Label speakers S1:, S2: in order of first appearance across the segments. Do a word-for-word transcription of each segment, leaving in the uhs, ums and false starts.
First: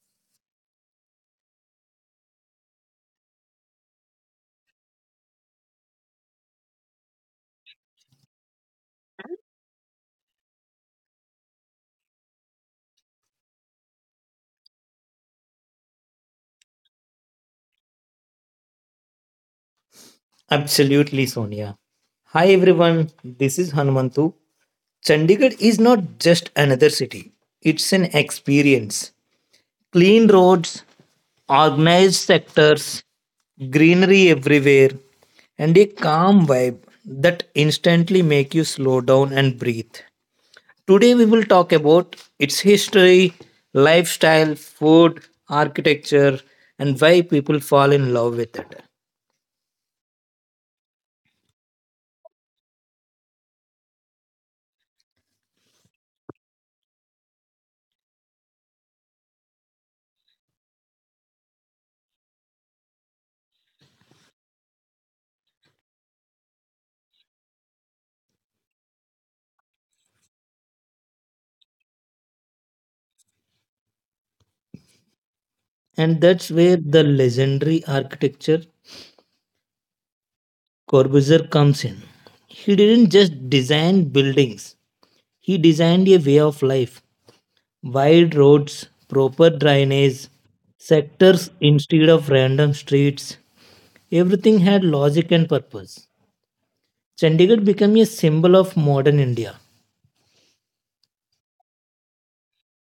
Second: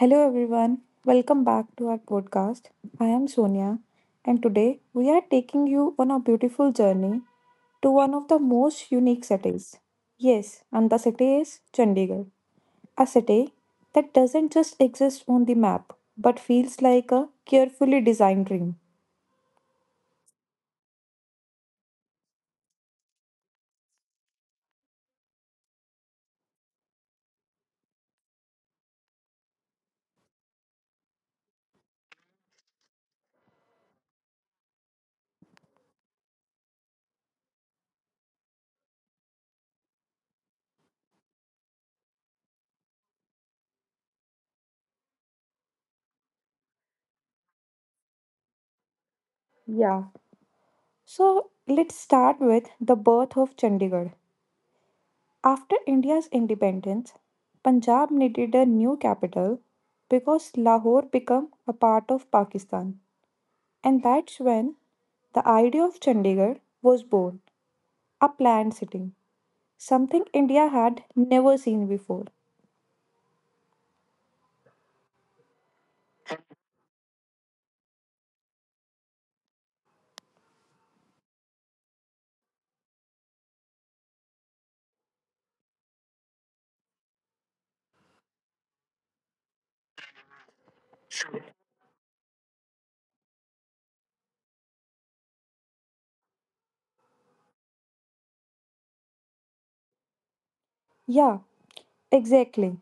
S1: Hello everyone, welcome back to our podcast. I am Sonia, and today we are taking you on a beautiful journey to one of the most unique cities. Yes, and the city is Chandigarh, a city that doesn't just exist on the map but feels like a carefully designed dream.
S2: Absolutely, Sonia. Hi everyone, this is Hanumantu. Chandigarh is not just another city, it's an experience. Clean roads, organized sectors, greenery everywhere, and a calm vibe that instantly make you slow down and breathe. Today we will talk about its history, lifestyle, food, architecture, and why people fall in love with it.
S1: Yeah, so let's start with the birth of Chandigarh. After India's independence, Punjab needed a new capital because Lahore became a part of Pakistan. And that's when the idea of Chandigarh was born a planned city, something India had never seen before.
S2: And that's where the legendary architecture Corbusier comes in. He didn't just design buildings, he designed a way of life. Wide roads, proper drainage, sectors instead of random streets. Everything had logic and purpose. Chandigarh became a symbol of modern India.
S1: Yeah, exactly.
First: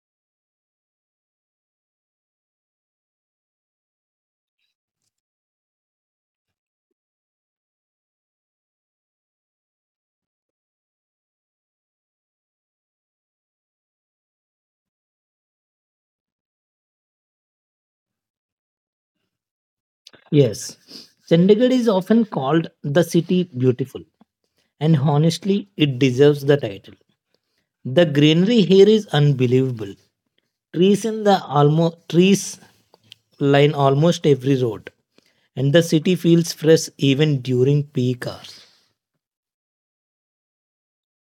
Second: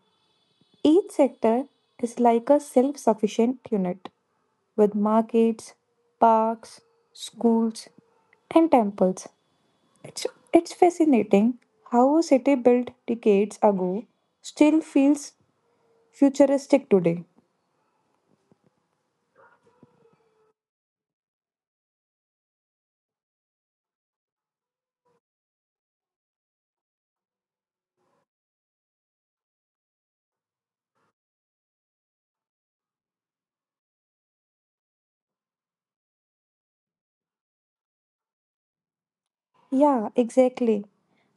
S1: Each sector is like a self sufficient unit with markets, parks, schools, and temples. It's, it's fascinating how a city built decades ago still feels futuristic today.
S2: Yes, Chandigarh is often called the city beautiful, and honestly, it deserves the title. The greenery here is unbelievable. Trees in the almost trees line almost every road, and the city feels fresh even during peak hours.
S1: Yeah, exactly.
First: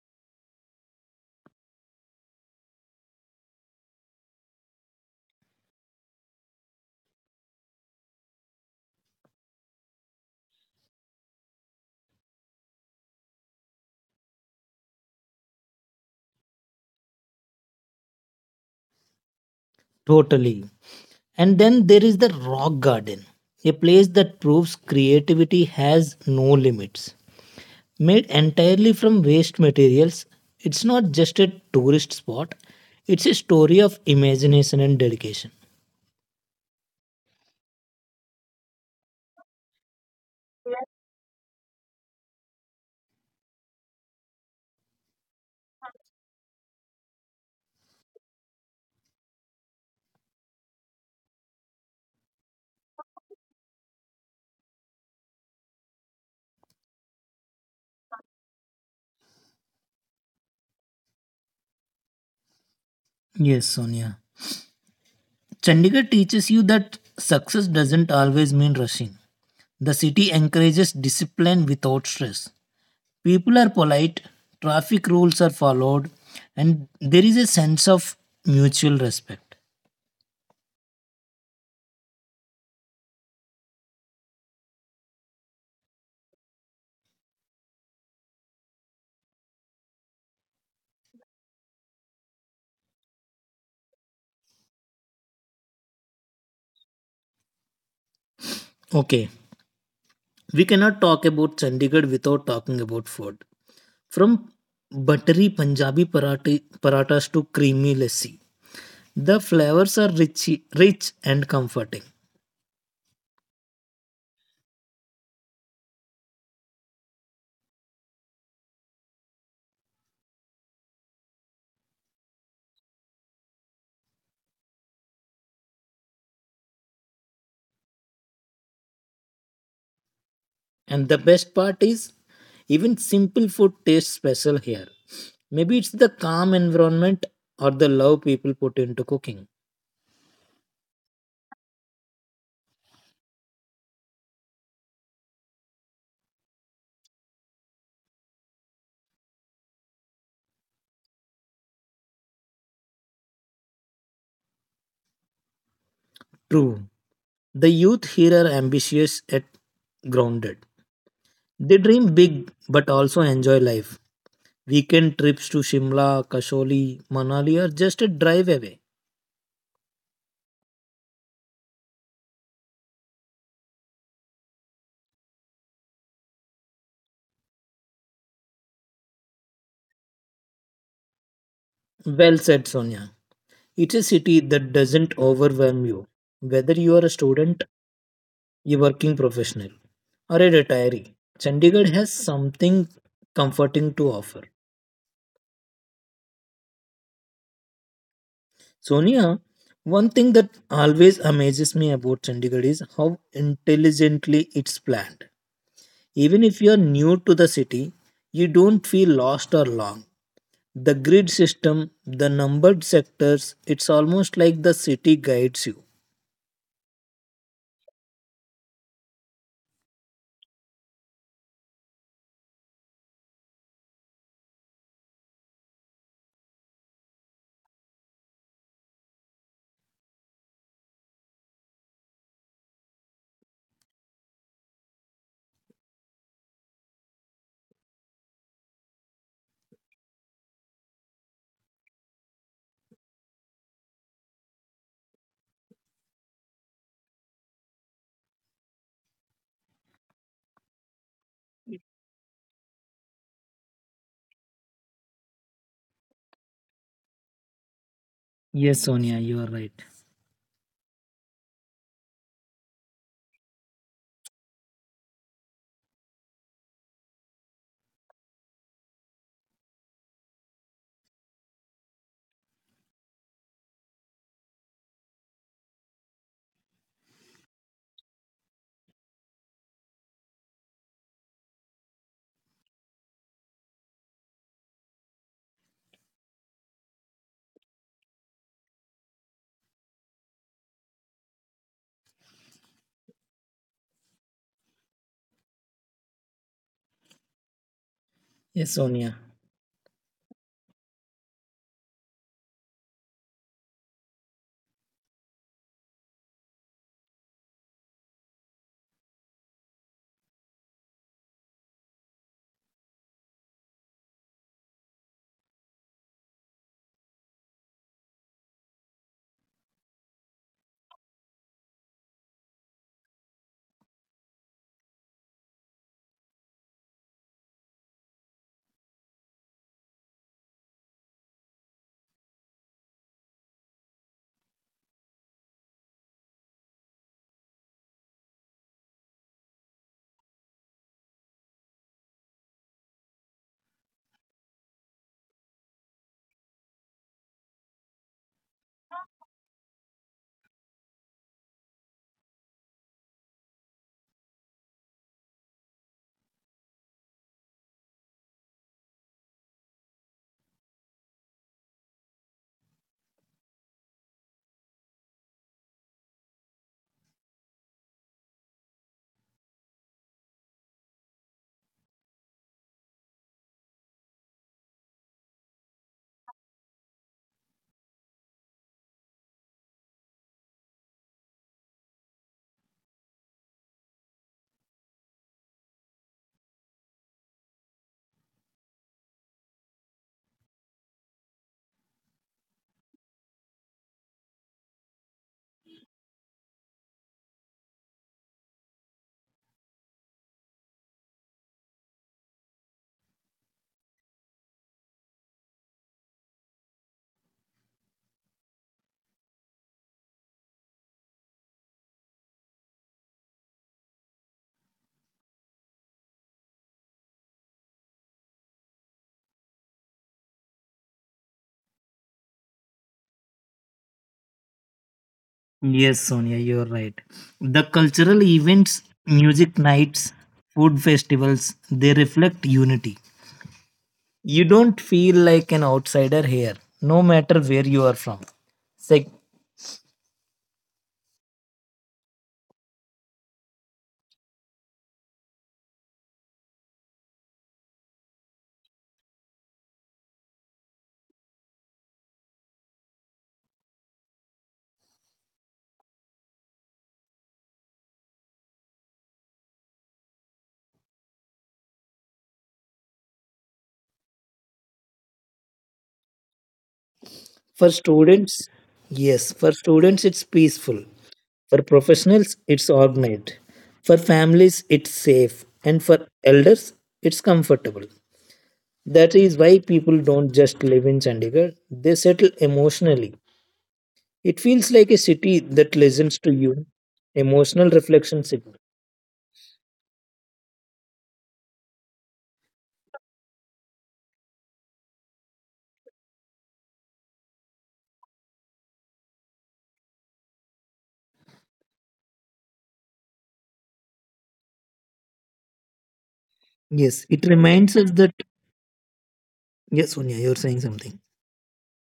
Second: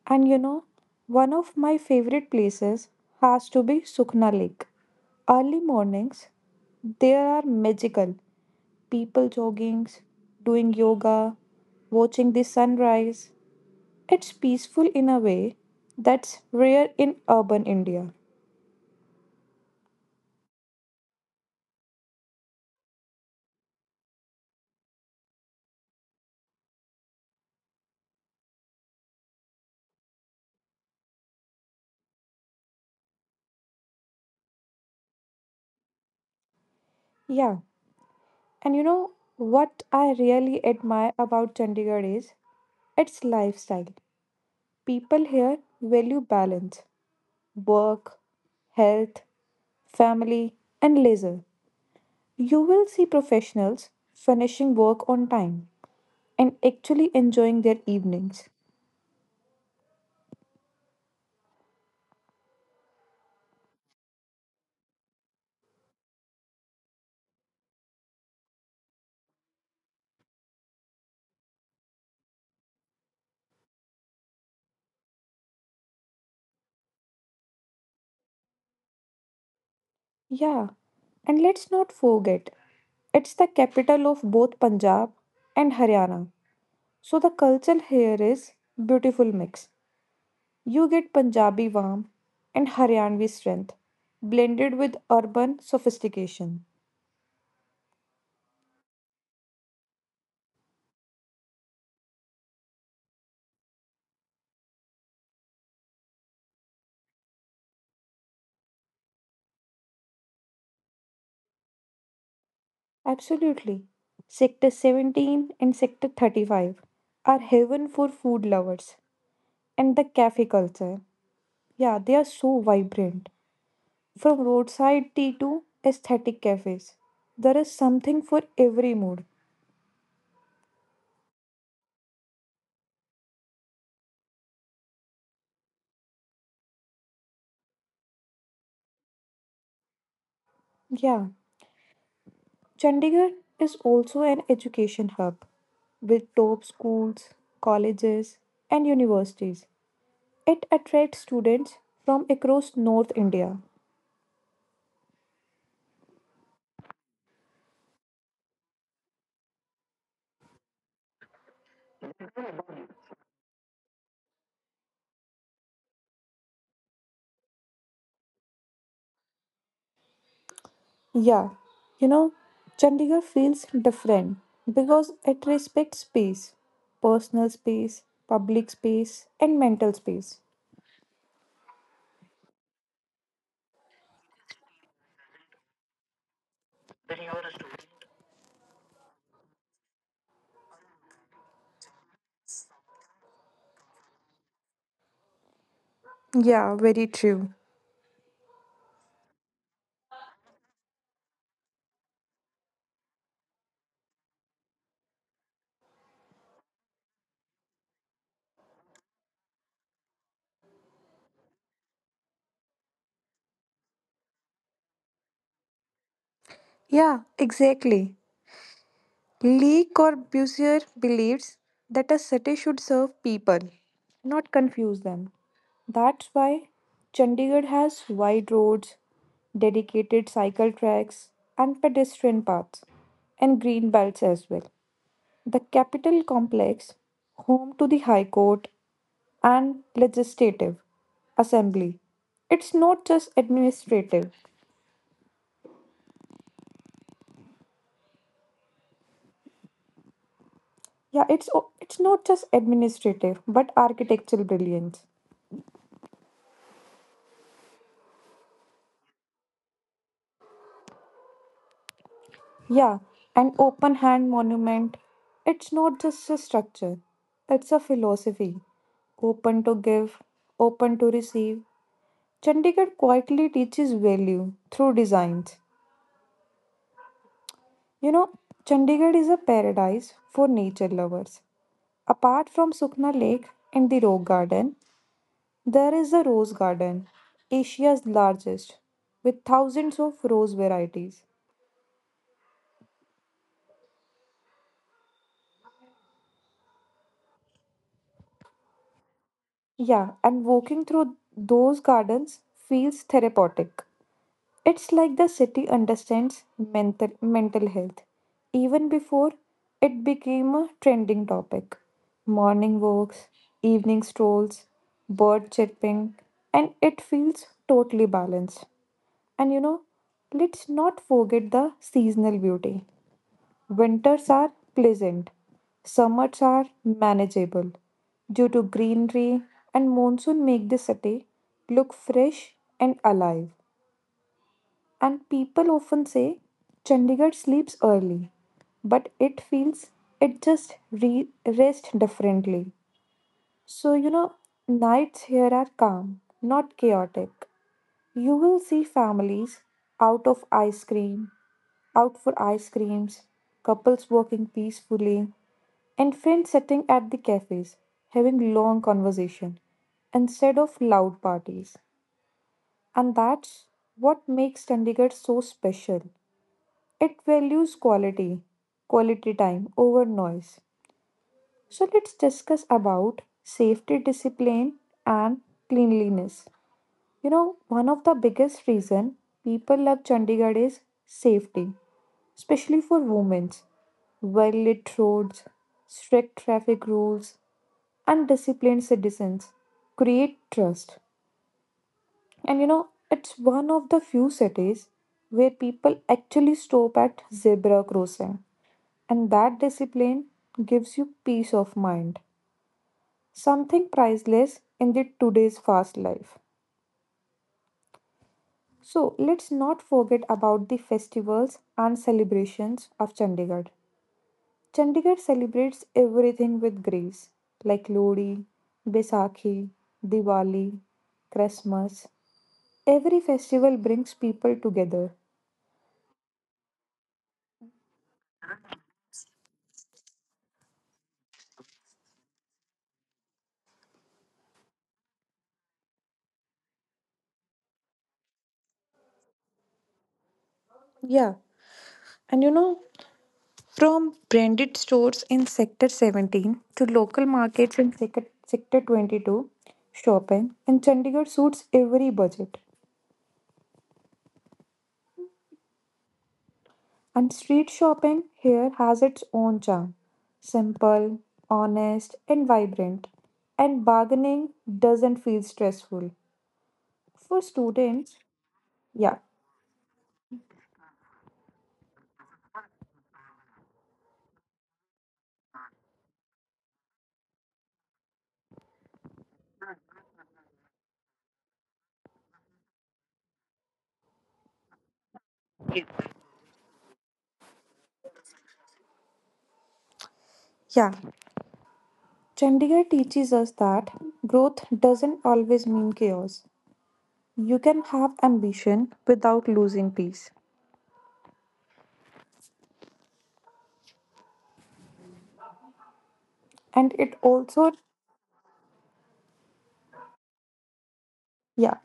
S1: And you know, one of my favorite places has to be Sukhna Lake. Early mornings, there are magical people jogging, doing yoga, watching the sunrise. It's peaceful in a way that's rare in urban India.
S2: Totally. And then there is the rock garden, a place that proves creativity has no limits. Made entirely from waste materials, it's not just a tourist spot, it's a story of imagination and dedication.
S1: Yeah. And you know what I really admire about Chandigarh is its lifestyle. People here value balance, work, health, family, and leisure. You will see professionals finishing work on time and actually enjoying their evenings.
S2: Yes, Sonia. Chandigarh teaches you that success doesn't always mean rushing. The city encourages discipline without stress. People are polite, traffic rules are followed, and there is a sense of mutual respect.
S1: Yeah, and let's not forget, it's the capital of both Punjab and Haryana. So the culture here is beautiful mix. You get Punjabi warmth and Haryanvi strength, blended with urban sophistication.
S2: Okay, we cannot talk about Chandigarh without talking about food. From buttery Punjabi parati, paratas to creamy lassi, the flavors are rich, rich and comforting.
S1: Absolutely. Sector seventeen and Sector thirty-five are heaven for food lovers and the cafe culture. Yeah, they are so vibrant. From roadside tea to aesthetic cafes, there is something for every mood.
S2: And the best part is, even simple food tastes special here. Maybe it's the calm environment or the love people put into cooking.
S1: Yeah, Chandigarh is also an education hub with top schools, colleges, and universities. It attracts students from across North India.
S2: True. The youth here are ambitious yet grounded. They dream big but also enjoy life. Weekend trips to Shimla, Kasholi, Manali are just a drive away.
S1: Yeah, you know, Chandigarh feels different because it respects space, personal space, public space, and mental space.
S2: Well said, Sonia. It's a city that doesn't overwhelm you. Whether you are a student, a working professional, or a retiree, Chandigarh has something comforting to offer.
S1: Yeah, very true.
S2: Sonia, one thing that always amazes me about Chandigarh is how intelligently it's planned. Even if you're new to the city, you don't feel lost or long. The grid system, the numbered sectors, it's almost like the city guides you.
S1: Yeah, exactly. Lee Corbusier believes that a city should serve people, not confuse them. That's why Chandigarh has wide roads, dedicated cycle tracks, and pedestrian paths, and green belts as well. The capital complex, home to the High Court and Legislative Assembly, it's not just administrative. Yeah, it's o- it's not just administrative, but architectural brilliance.
S2: Yes, Sonia, you are right.
S1: Yeah, an open hand monument. It's not just a structure, it's a philosophy. Open to give, open to receive. Chandigarh quietly teaches value through designs. You know, Chandigarh is a paradise for nature lovers. Apart from Sukhna Lake and the Rock Garden, there is the Rose Garden, Asia's largest, with thousands of rose varieties.
S2: Yes, Sonia.
S1: Yeah, and walking through those gardens feels therapeutic. It's like the city understands mental, mental health even before it became a trending topic. Morning walks, evening strolls, bird chirping, and it feels totally balanced. And you know, let's not forget the seasonal beauty. Winters are pleasant, summers are manageable due to greenery and monsoon make the city look fresh and alive. And people often say Chandigarh sleeps early, but it feels it just re- rests differently. So, you know, nights here are calm, not chaotic. You will see families out of ice cream, out for ice creams, couples walking peacefully, and friends sitting at the cafes, having long conversation instead of loud parties. And that's what makes Chandigarh so special. It values quality, quality time over noise. So let's discuss about safety discipline and cleanliness. You know, one of the biggest reason people love Chandigarh is safety, especially for women. Well-lit roads, strict traffic rules, and disciplined citizens create trust. And you know, it's one of the few cities where people actually stop at zebra crossing. And that discipline gives you peace of mind, something priceless in the today's fast life. So let's not forget about the festivals and celebrations of Chandigarh. Chandigarh celebrates everything with grace, like Lodi, Baisakhi, Diwali, Christmas. Every festival brings people together.
S2: Yes, Sonia, you're right. The cultural events, music nights, food festivals, they reflect unity. You don't feel like an outsider here, no matter where you are from. Sec-
S1: Yeah, and you know, From branded stores in Sector seventeen to local markets in Sector Sector twenty-two, shopping in Chandigarh suits every budget. And street shopping here has its own charm simple, honest, and vibrant. And bargaining doesn't feel stressful. For
S2: for
S1: students,
S2: students,
S1: yeah.
S2: yes, for students, it's peaceful. For professionals, it's organized. For families, it's safe. And for elders, it's comfortable. That is why people don't just live in Chandigarh, they settle emotionally. It feels like a city that listens to you. Emotional reflection signal.
S1: Yeah. Chandigarh teaches us that growth doesn't always mean chaos. You can have ambition without losing peace. And
S2: Yes,
S1: it
S2: it reminds
S1: also
S2: us that. Yes, Sonia, you're saying something.
S1: Yeah,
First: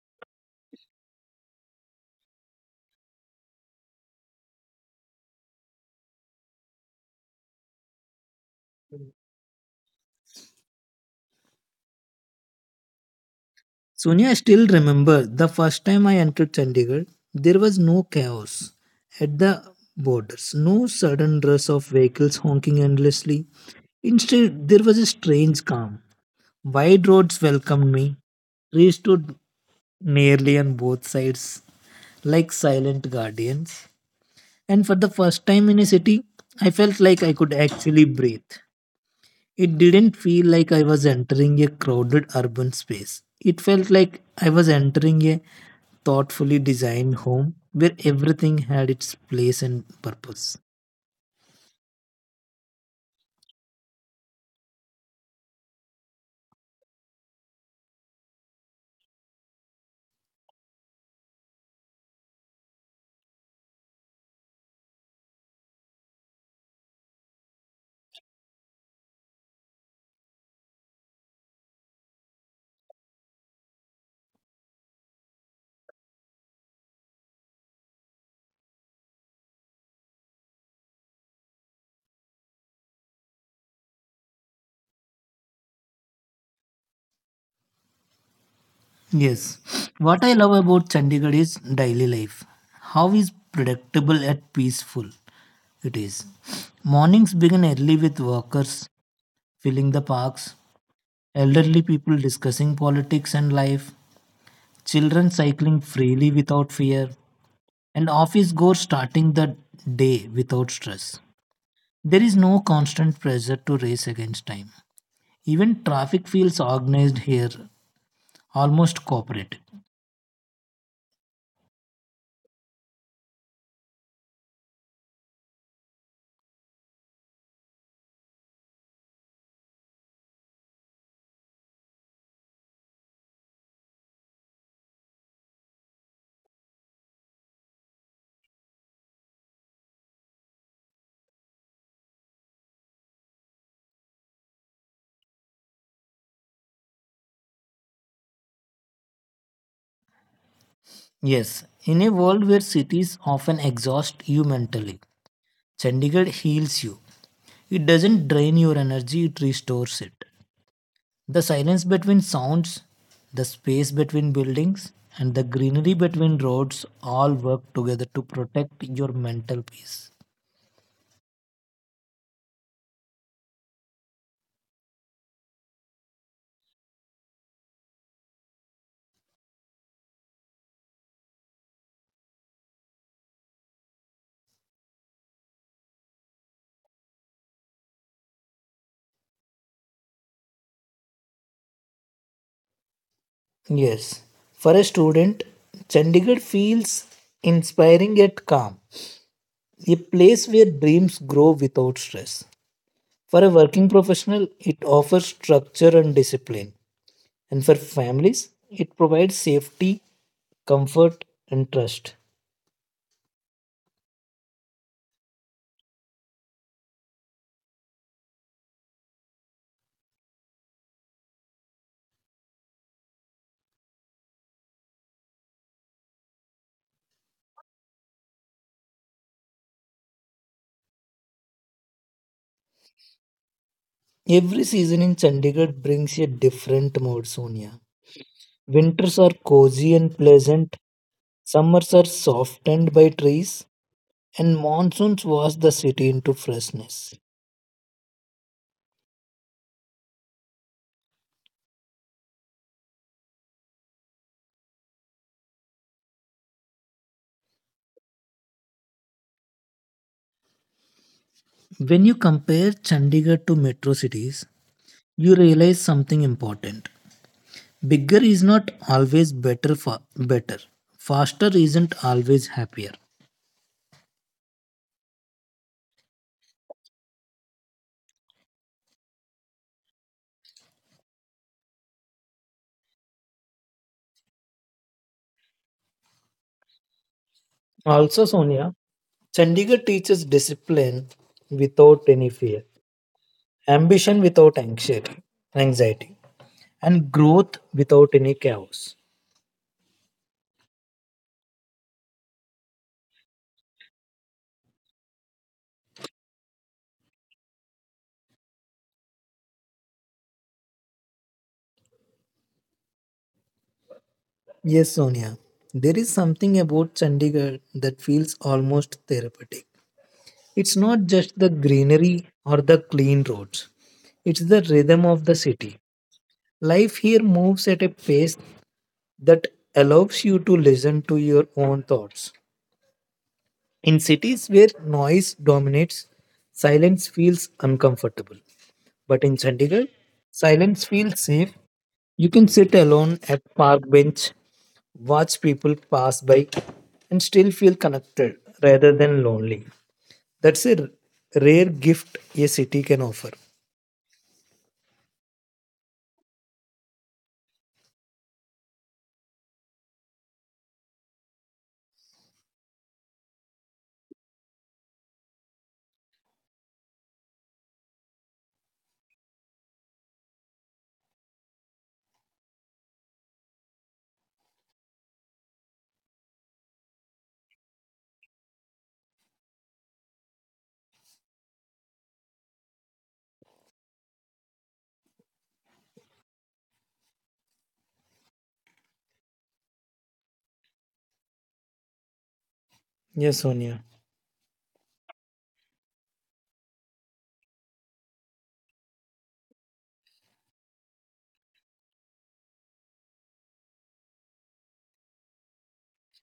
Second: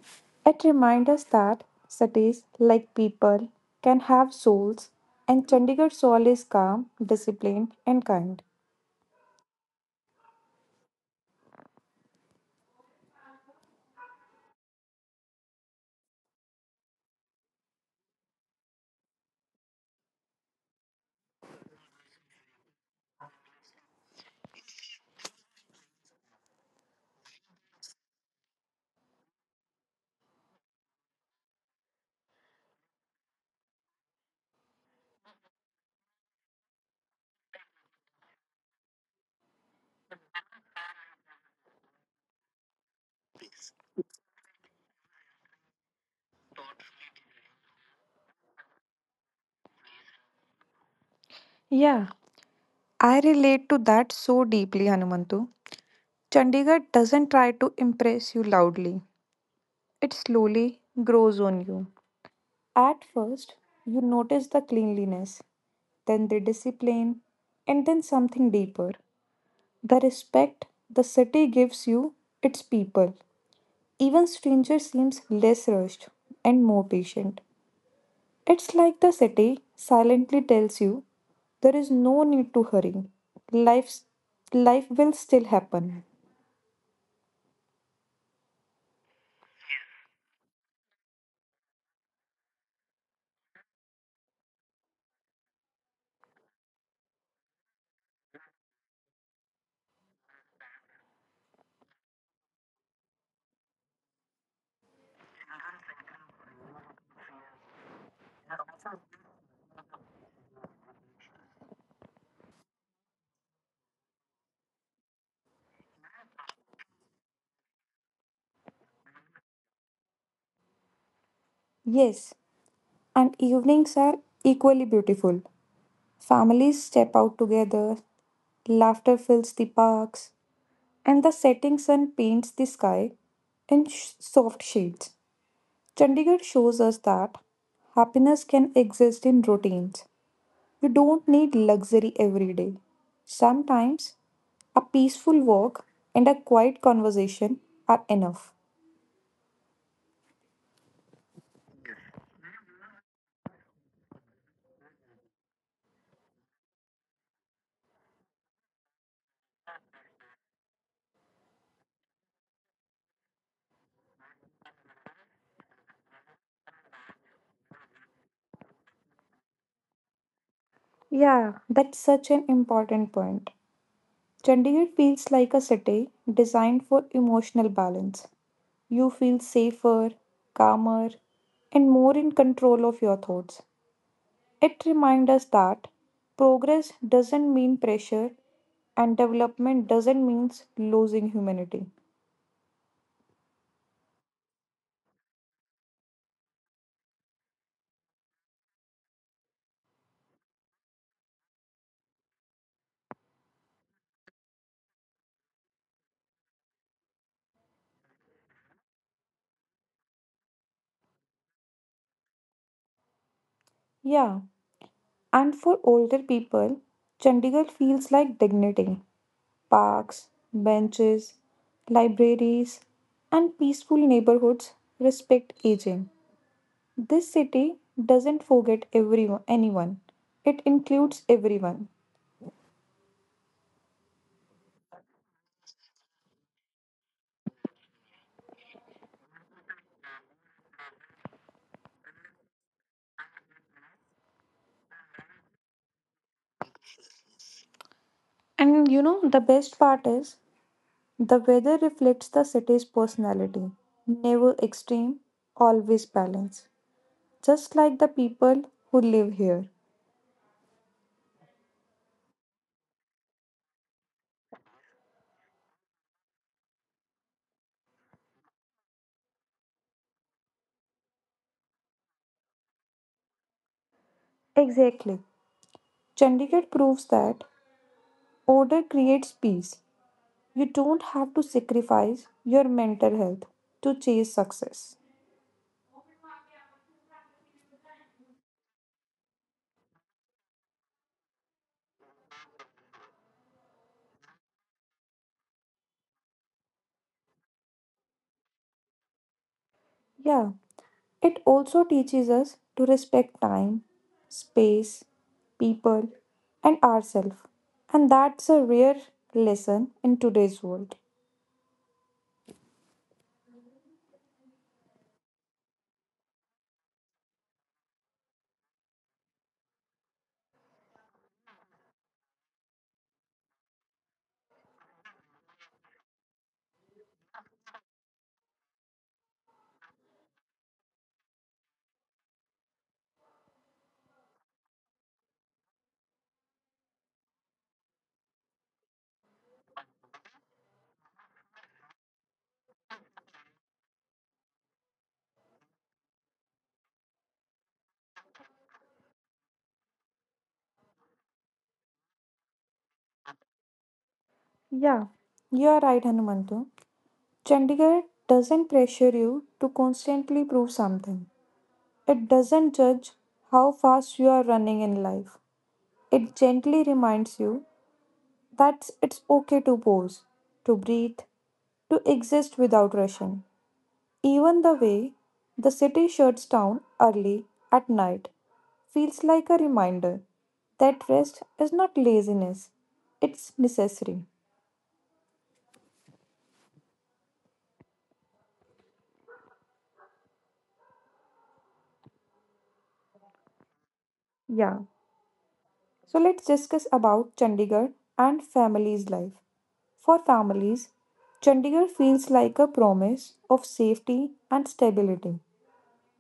S1: it reminds us that cities, like people, can have souls, and Chandigarh soul is calm, disciplined, and kind.
S2: Sonia, I still remember the first time I entered Chandigarh, there was no chaos at the borders, no sudden rush of vehicles honking endlessly. Instead, there was a strange calm. Wide roads welcomed me. Trees stood nearly on both sides, like silent guardians. And for the first time in a city, I felt like I could actually breathe. It didn't feel like I was entering a crowded urban space. It felt like I was entering a thoughtfully designed home where everything had its place and purpose.
S1: Yeah, I relate to that so deeply, Hanumantu. Chandigarh doesn't try to impress you loudly, it slowly grows on you. At first, you notice the cleanliness, then the discipline, and then something deeper the respect the city gives you its people. Even stranger seems less rushed and more patient. It's like the city silently tells you there is no need to hurry. Life's, Life will still happen.
S2: Yes. What I love about Chandigarh is daily life. How is predictable and peaceful it is. Mornings begin early with workers filling the parks, elderly people discussing politics and life, children cycling freely without fear, and office goers starting the day without stress. There is no constant pressure to race against time. Even traffic feels organized here, almost cooperative.
S1: Yes, and evenings are equally beautiful. Families step out together, laughter fills the parks, and the setting sun paints the sky in sh- soft shades. Chandigarh shows us that happiness can exist in routines. We don't need luxury every day. Sometimes a peaceful walk and a quiet conversation are enough.
S2: Yes, in a world where cities often exhaust you mentally, Chandigarh heals you. It doesn't drain your energy, it restores it. The silence between sounds, the space between buildings, and the greenery between roads all work together to protect your mental peace.
S1: Yeah, that's such an important point. Chandigarh feels like a city designed for emotional balance. You feel safer, calmer, and more in control of your thoughts. It reminds us that progress doesn't mean pressure and development doesn't mean losing humanity.
S2: Yes, for a student, Chandigarh feels inspiring yet calm, a place where dreams grow without stress. For a working professional, it offers structure and discipline, and for families, it provides safety, comfort, and trust.
S1: Yeah, and for older people, Chandigarh feels like dignity. Parks, benches, libraries, and peaceful neighborhoods respect aging. This city doesn't forget everyone, anyone. It includes everyone.
S2: Every season in Chandigarh brings a different mood, Sonia. Winters are cozy and pleasant, summers are softened by trees, and monsoons wash the city into freshness.
S1: And you know, the best part is the weather reflects the city's personality. Never extreme, always balanced. Just like the people who live here.
S2: When you compare Chandigarh to metro cities, you realize something important. Bigger is not always better fa- better. Faster isn't always happier.
S1: Exactly. Chandigarh proves that order creates peace. You don't have to sacrifice your mental health to chase success.
S2: Also, Sonia, Chandigarh teaches discipline without any fear, ambition without anxiety, anxiety, and growth without any chaos.
S1: Yeah, it also teaches us to respect time, space, people, and ourselves. And that's a rare lesson in today's world.
S2: Yes, Sonia. There is something about Chandigarh that feels almost therapeutic. It's not just the greenery or the clean roads, it's the rhythm of the city. Life here moves at a pace that allows you to listen to your own thoughts. In cities where noise dominates, silence feels uncomfortable. But in Chandigarh, silence feels safe. You can sit alone at park bench watch people pass by and still feel connected rather than lonely. That's a r- rare gift a city can offer.
S1: Yeah, you are right, Hanumantu. Chandigarh doesn't pressure you to constantly prove something. It doesn't judge how fast you are running in life. It gently reminds you that it's okay to pause, to breathe, to exist without rushing. Even the way the city shuts down early at night feels like a reminder that rest is not laziness, it's necessary.
S2: Yes, Sonia.
S1: Yeah. So let's discuss about Chandigarh and family's life. For families, Chandigarh feels like a promise of safety and stability.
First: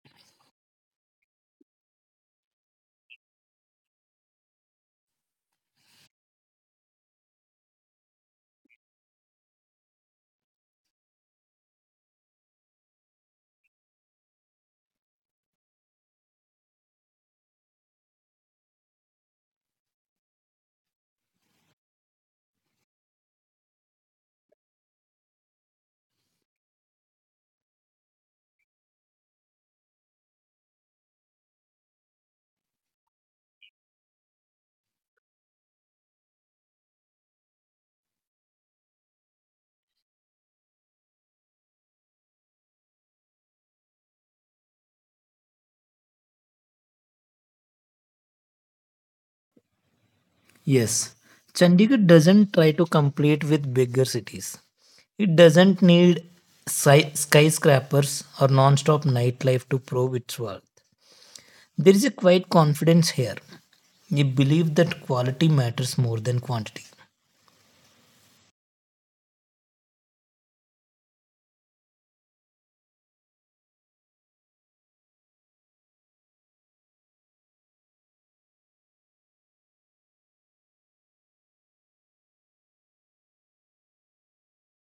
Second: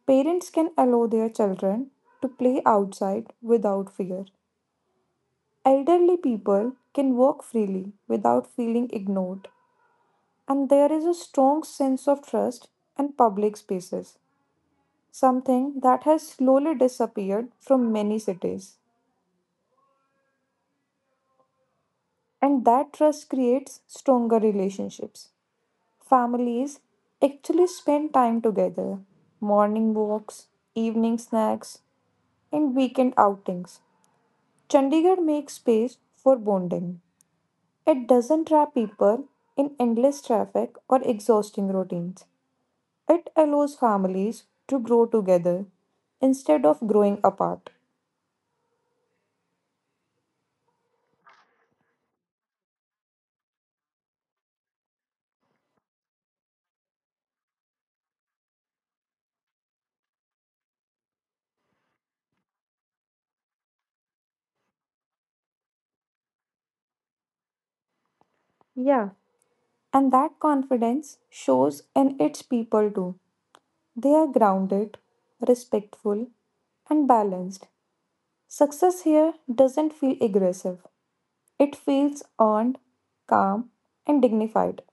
S1: Parents can allow their children to play outside without fear. Elderly people can walk freely without feeling ignored. And there is a strong sense of trust in public spaces, something that has slowly disappeared from many cities. And that trust creates stronger relationships. Families actually spend time together, morning walks, evening snacks, and weekend outings Chandigarh makes space for bonding. It doesn't trap people in endless traffic or exhausting routines. It allows families to grow together instead of growing apart.
S2: Yes. Chandigarh doesn't try to compete with bigger cities. It doesn't need sci- skyscrapers or non-stop nightlife to prove its worth. There is a quiet confidence here. You believe that quality matters more than quantity.
S1: Yeah. And that confidence shows in its people too. They are grounded, respectful, and balanced. Success here doesn't feel aggressive, it feels earned, calm, and dignified.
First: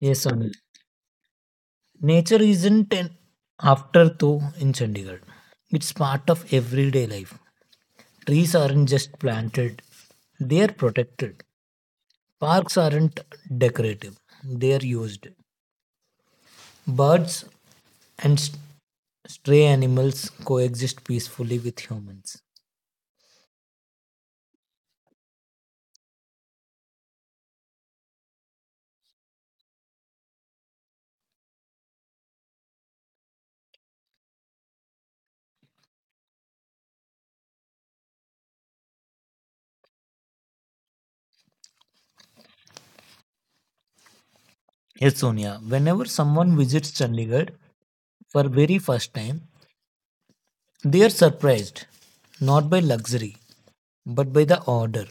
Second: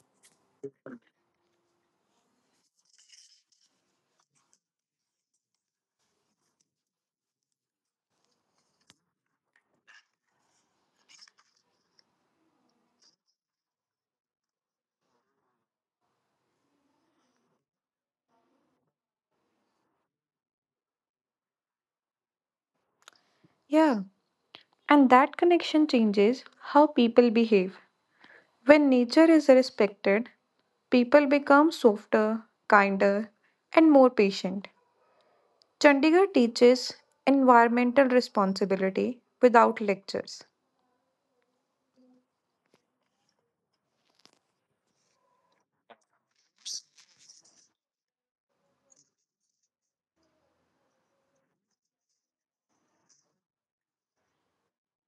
S2: Yes, Sonia. Nature isn't an afterthought in Chandigarh. It's part of everyday life. Trees aren't just planted, they are protected. Parks aren't decorative, they are used. Birds and s- stray animals coexist peacefully with humans.
S1: Yeah. And that connection changes how people behave. When nature is respected, people become softer, kinder, and more patient. Chandigarh teaches environmental responsibility without lectures.
S2: Yes, Sonia, whenever someone visits Chandigarh for very first time, they are surprised not by luxury but by the order.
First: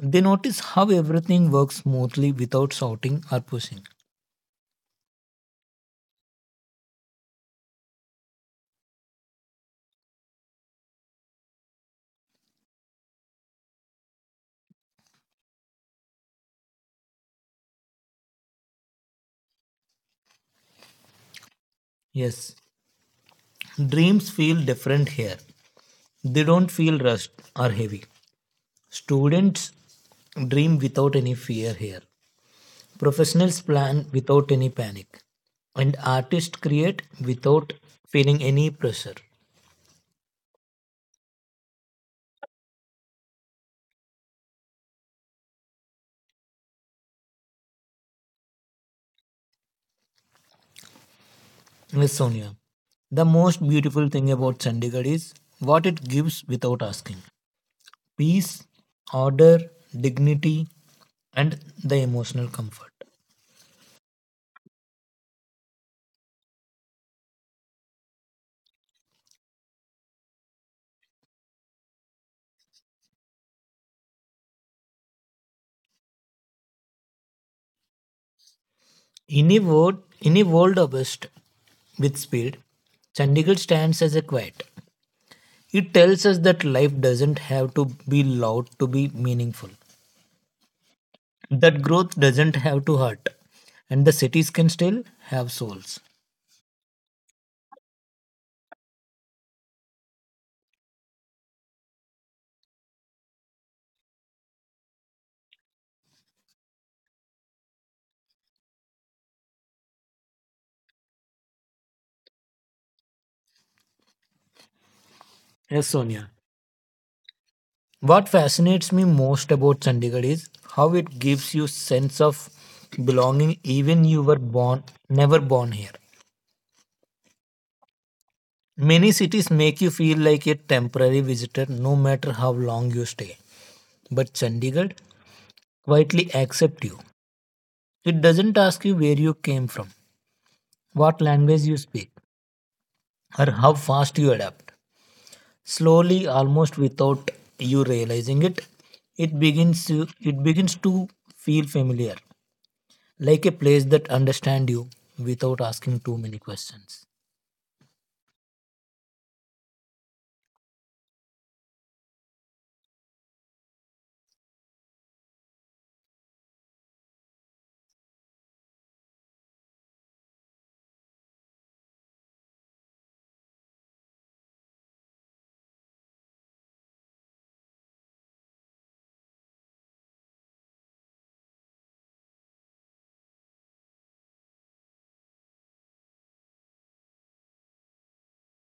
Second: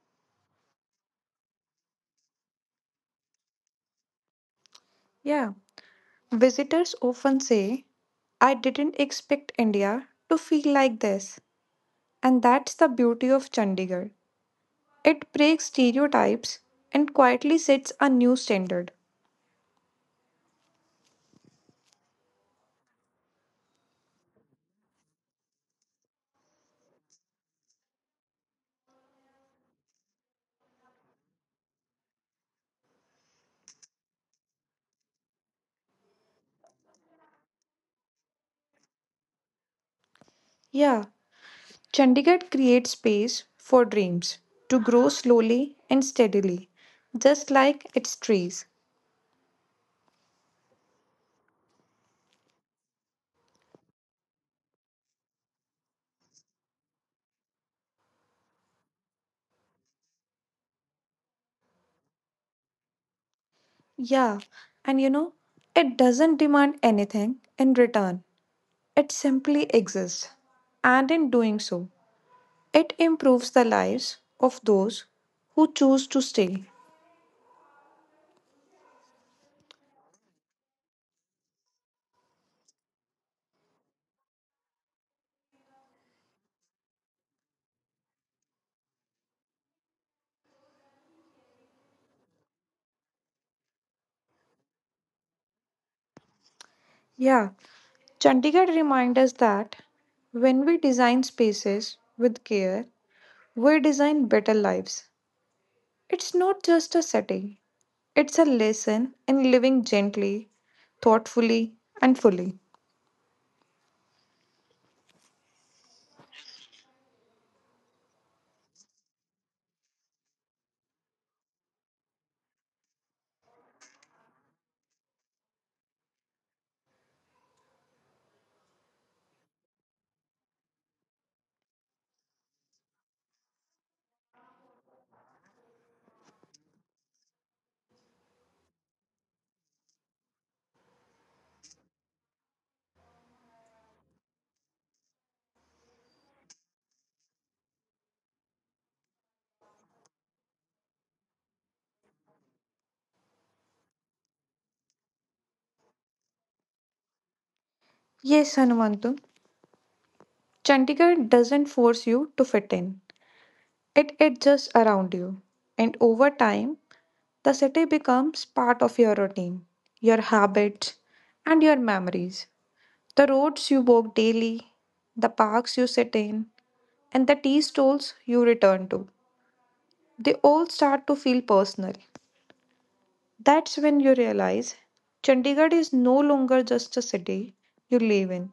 S2: They notice how everything works smoothly without shouting or pushing.
S1: Yeah. Visitors often say, I didn't expect India to feel like this. And that's the beauty of Chandigarh. It breaks stereotypes and quietly sets a new standard.
S2: Yes, dreams feel different here. They don't feel rushed or heavy. Students dream without any fear here. Professionals plan without any panic. And artists create without feeling any pressure.
S1: Yeah. Chandigarh creates space for dreams to grow slowly and steadily, just like its trees.
S2: Yes, Sonia. The most beautiful thing about Chandigarh is what it gives without asking peace, order, dignity, and the emotional comfort.
S1: Yeah, and you know, it doesn't demand anything in return, it simply exists. And in doing so, it improves the lives of those who choose to stay.
S2: In a world, in a world obsessed with speed, Chandigarh stands as a quiet. It tells us that life doesn't have to be loud to be meaningful, that growth doesn't have to hurt, and the cities can still have souls.
S1: Yeah, Chandigarh reminds us that when we design spaces with care, we design better lives. It's not just a setting, it's a lesson in living gently, thoughtfully, and fully.
S2: Yes, Sonia. What fascinates me most about Chandigarh is how it gives you sense of belonging even you were born never born here. Many cities make you feel like a temporary visitor no matter how long you stay. But Chandigarh quietly accepts you. It doesn't ask you where you came from, what language you speak, or how fast you adapt. Slowly, almost without you realizing it, it begins to, it begins to feel familiar, like a place that understands you without asking too many questions.
S1: Yes, Hanumantu, Chandigarh doesn't force you to fit in, it adjusts around you. And over time, the city becomes part of your routine, your habits, and your memories. The roads you walk daily, the parks you sit in, and the tea stalls you return to, they all start to feel personal. That's when you realize Chandigarh is no longer just a city you live in,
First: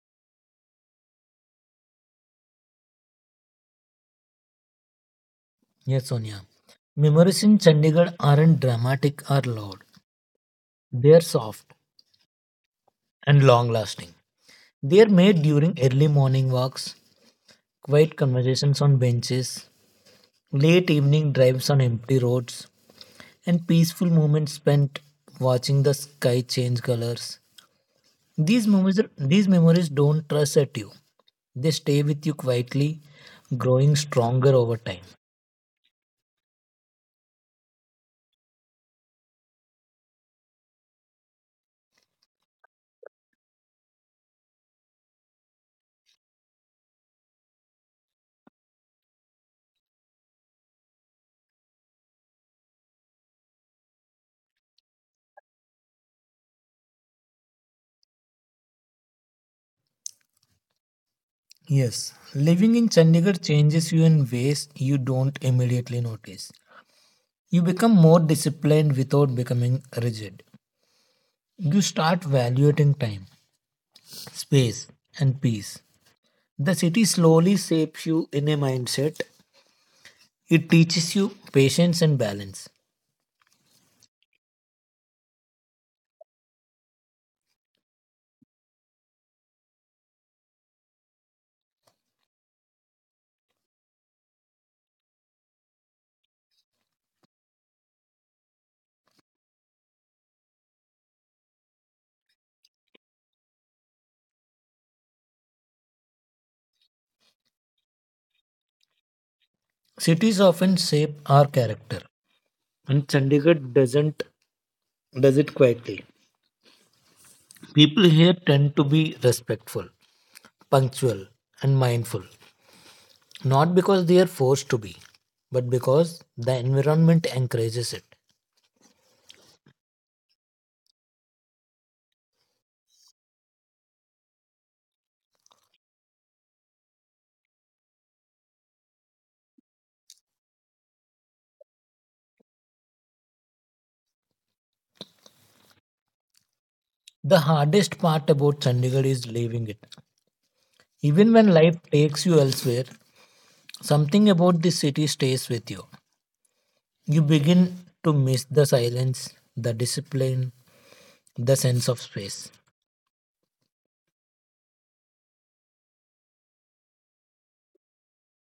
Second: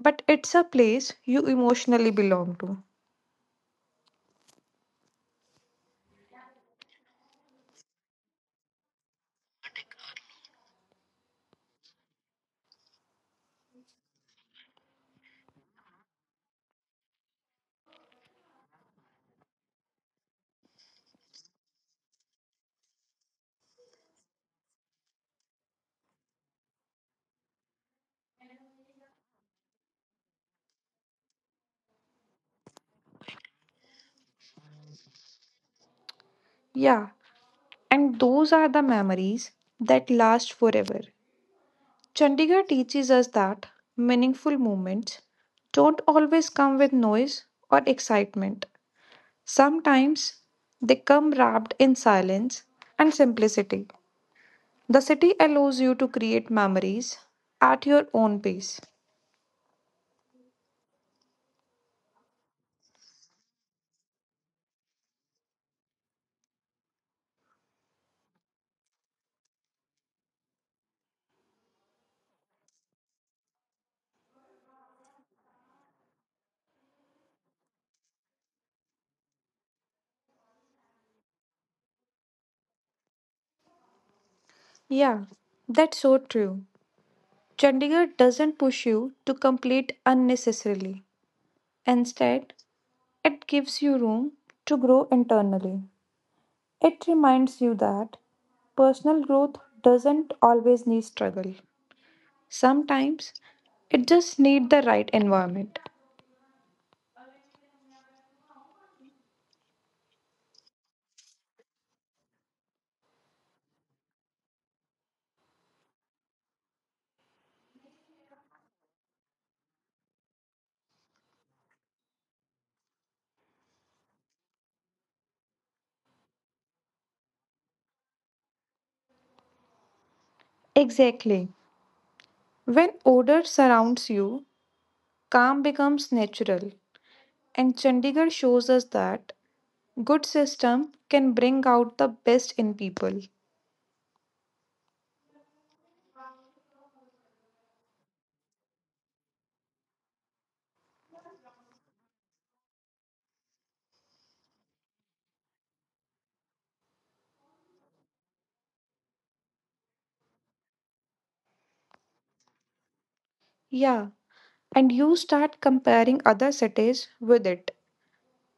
S1: but it's a place you emotionally belong to.
S2: Yes, Sonia. Memories in Chandigarh aren't dramatic or loud. They are soft and long lasting. They are made during early morning walks, quiet conversations on benches, late evening drives on empty roads, and peaceful moments spent watching the sky change colors. These memories, these memories don't rush at you. They stay with you quietly, growing stronger over time.
S1: Yeah, and those are the memories that last forever. Chandigarh teaches us that meaningful moments don't always come with noise or excitement. Sometimes they come wrapped in silence and simplicity. The city allows you to create memories at your own pace.
S2: Yes, living in Chandigarh changes you in ways you don't immediately notice. You become more disciplined without becoming rigid. You start valuing time, space, and peace. The city slowly shapes you in a mindset. It teaches you patience and balance.
S1: Yeah, that's so true. Chandigarh doesn't push you to complete unnecessarily. Instead, it gives you room to grow internally. It reminds you that personal growth doesn't always need struggle. Sometimes it just needs the right environment.
S2: Cities often shape our character, and Chandigarh doesn't does it quietly. People here tend to be respectful, punctual, and mindful, not because they are forced to be, but because the environment encourages it.
S1: Exactly. When order surrounds you, calm becomes natural. And Chandigarh shows us that good system can bring out the best in people.
S2: The hardest part about Chandigarh is leaving it. Even when life takes you elsewhere, something about this city stays with you. You begin to miss the silence, the discipline, the sense of space.
S1: Yeah, and you start comparing other cities with it,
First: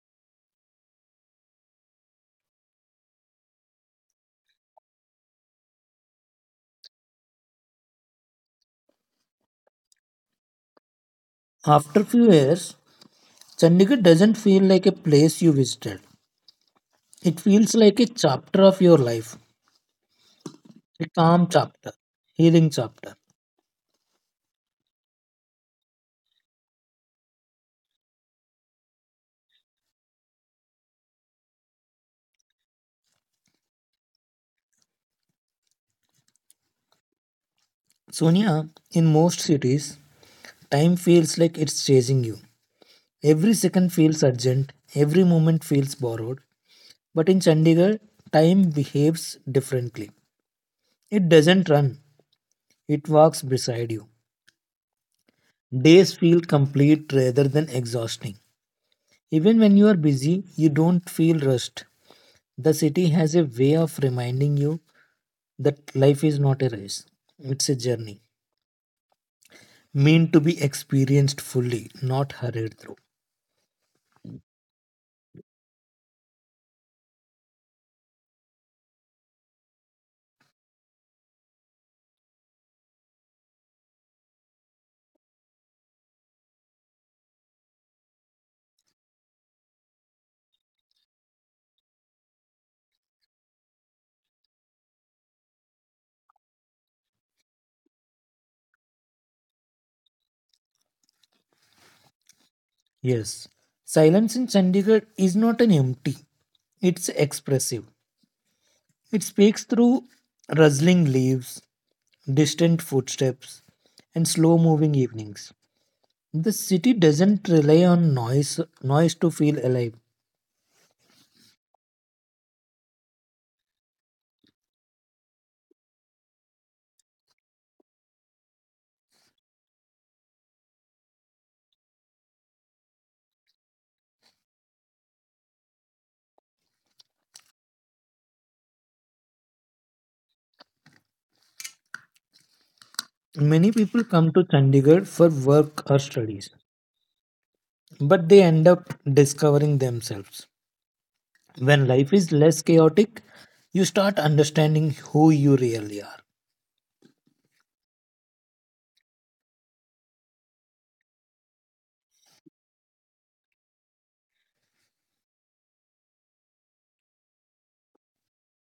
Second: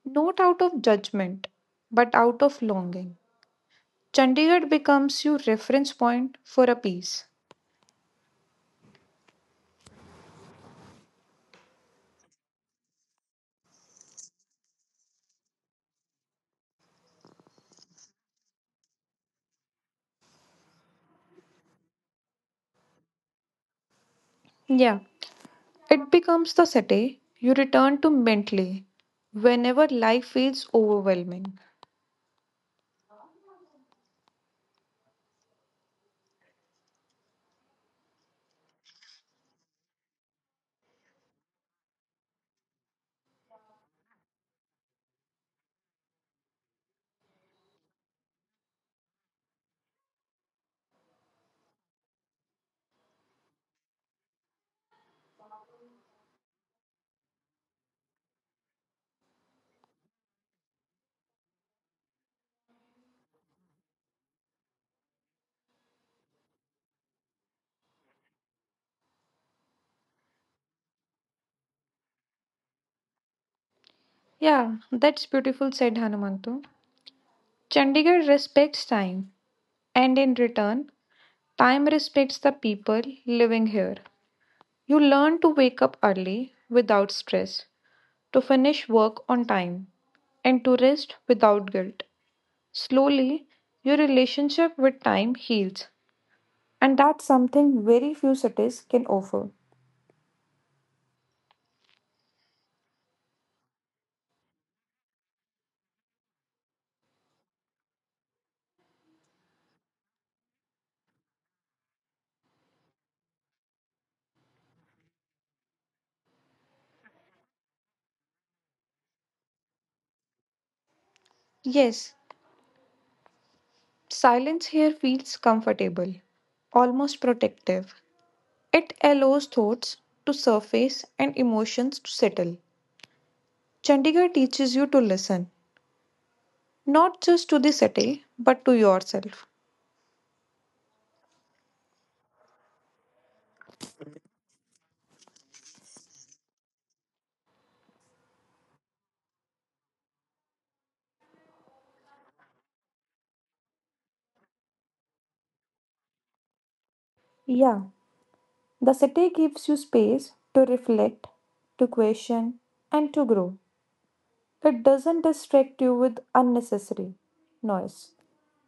S1: not out of judgment, but out of longing. Chandigarh becomes your reference point for a piece.
S2: After few years, Chandigarh doesn't feel like a place you visited. It feels like a chapter of your life, a calm chapter, healing chapter.
S1: Yeah, it becomes the city you return to mentally whenever life feels overwhelming.
S2: Sonia, in most cities, time feels like it's chasing you. Every second feels urgent, every moment feels borrowed. But in Chandigarh, time behaves differently. It doesn't run, it walks beside you. Days feel complete rather than exhausting. Even when you are busy, you don't feel rushed. The city has a way of reminding you that life is not a race, it's a journey meant to be experienced fully, not hurried through.
S1: Yeah, that's beautiful, said Hanumantu. Chandigarh respects time, and in return, time respects the people living here. You learn to wake up early without stress. To finish work on time, and to rest without guilt. Slowly, your relationship with time heals, and that's something very few cities can offer.
S2: Yes, silence in Chandigarh is not an empty, it's expressive. It speaks through rustling leaves, distant footsteps, and slow moving evenings. The city doesn't rely on noise noise to feel alive.
S1: Yes, silence here feels comfortable, almost protective. It allows thoughts to surface and emotions to settle. Chandigarh teaches you to listen, not just to the city, but to yourself.
S2: Many people come to Chandigarh for work or studies, but they end up discovering themselves. When life is less chaotic, you start understanding who you really are.
S1: Yeah, the city gives you space to reflect, to question, and to grow. It doesn't distract you with unnecessary noise.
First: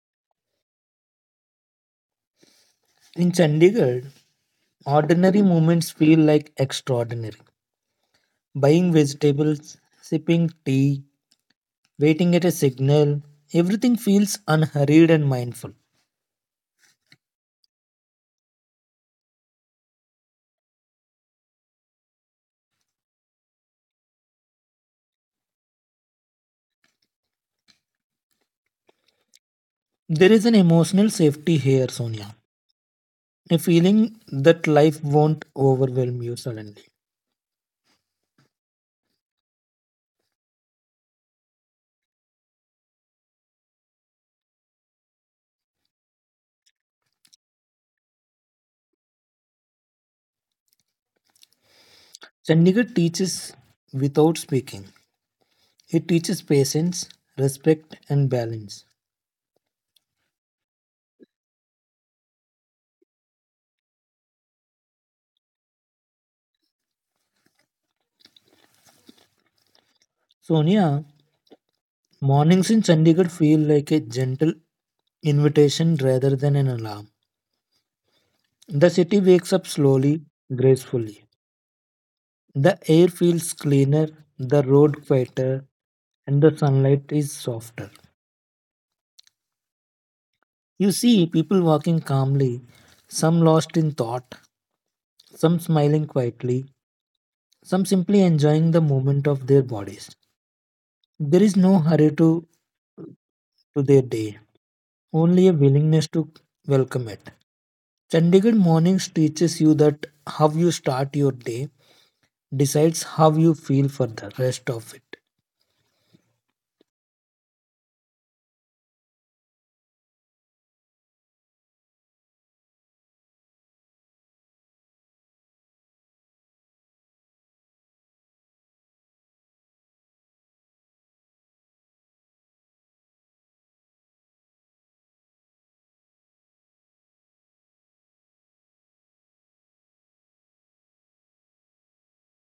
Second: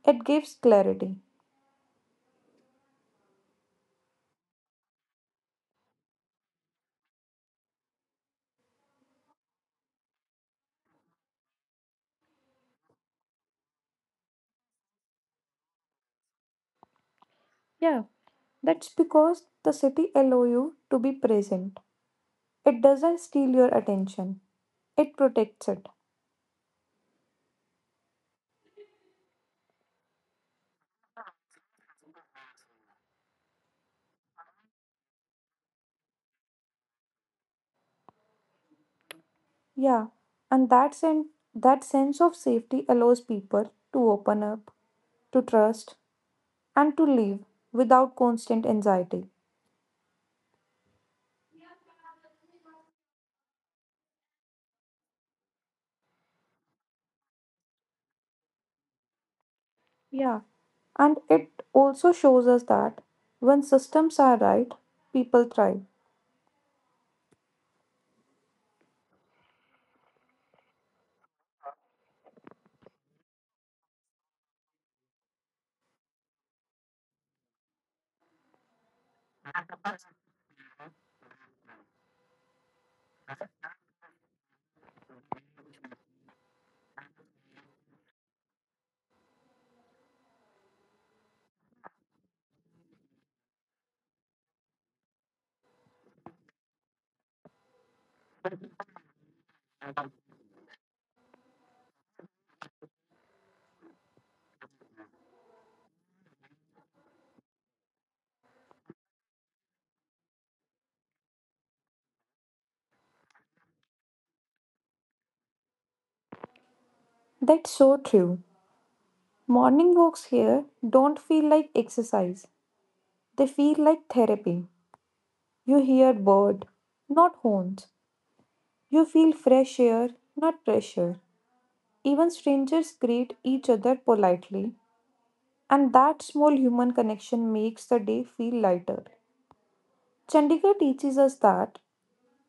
S1: It gives clarity.
S2: In Chandigarh, ordinary moments feel like extraordinary. Buying vegetables, sipping tea, waiting at a signal, everything feels unhurried and mindful.
S1: Yeah, that's because the city allow you to be present. It doesn't steal your attention. It protects it.
S2: There is an emotional safety here, Sonia. A feeling that life won't overwhelm you suddenly.
S1: Yeah, and that sen- that sense of safety allows people to open up, to trust, and to live without constant anxiety.
S2: Chandigarh teaches without speaking. It teaches patience, respect, and balance.
S1: Yeah, and it also shows us that when systems are right, people thrive.
S2: Sonia, mornings in Chandigarh feel like a gentle invitation rather than an alarm. The city wakes up slowly, gracefully. The air feels cleaner, the road quieter, and the sunlight is softer. You see people walking calmly, some lost in thought, some smiling quietly, some simply enjoying the movement of their bodies. There is no hurry to, to their day, only a willingness to welcome it. Chandigarh Mornings teaches you that how you start your day decides how you feel for the rest of it.
S1: That's so true. Morning walks here don't feel like exercise, they feel like therapy. You hear bird, not horns. You feel fresh air, not pressure. Even strangers greet each other politely, and that small human connection makes the day feel lighter. Chandigarh teaches us that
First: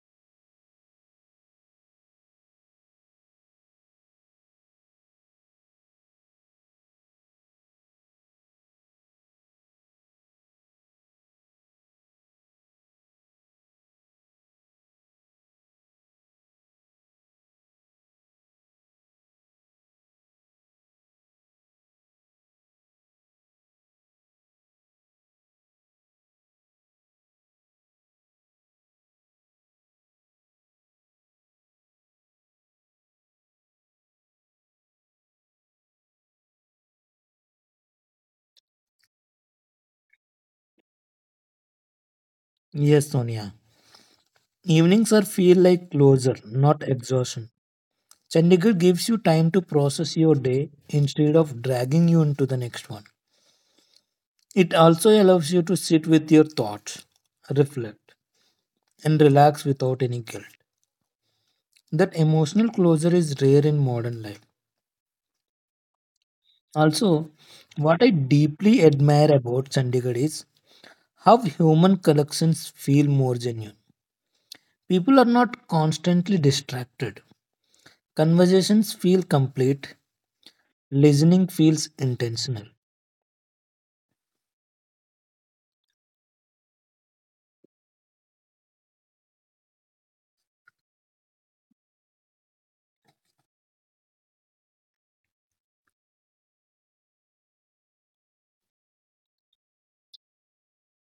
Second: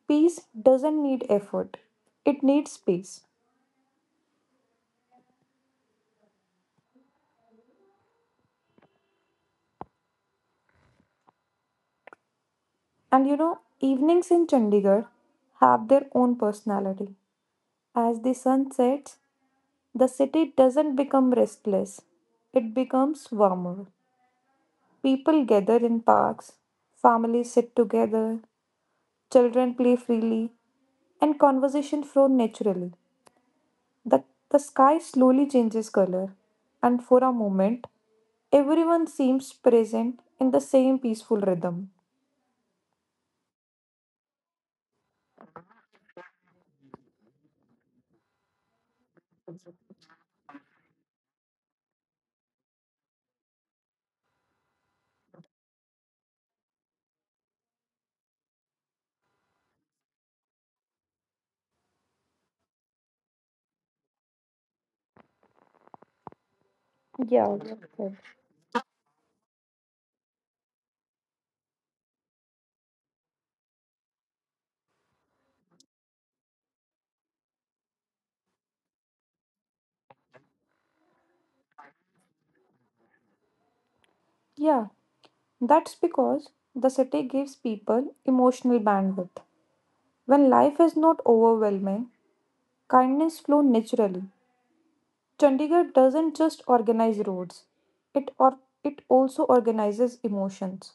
S1: peace doesn't need effort, it needs space. And you know, evenings in Chandigarh have their own personality. As the sun sets, the city doesn't become restless, it becomes warmer. People gather in parks, families sit together, children play freely, and conversation flow naturally. The, the sky slowly changes color, and for a moment, everyone seems present in the same peaceful rhythm.
S2: Yes, Sonia. Evenings are feel like closure, not exhaustion. Chandigarh gives you time to process your day instead of dragging you into the next one. It also allows you to sit with your thoughts, reflect, and relax without any guilt. That emotional closure is rare in modern life. Also,
S1: Yeah, well
S2: what I
S1: said.
S2: deeply admire about Chandigarh is how human collections feel more genuine. People are not constantly distracted. Conversations feel complete. Listening feels intentional.
S1: Yeah, that's because the city gives people emotional bandwidth. When life is not overwhelming, kindness flows naturally. Chandigarh doesn't just organize roads, it, or, it also organizes emotions.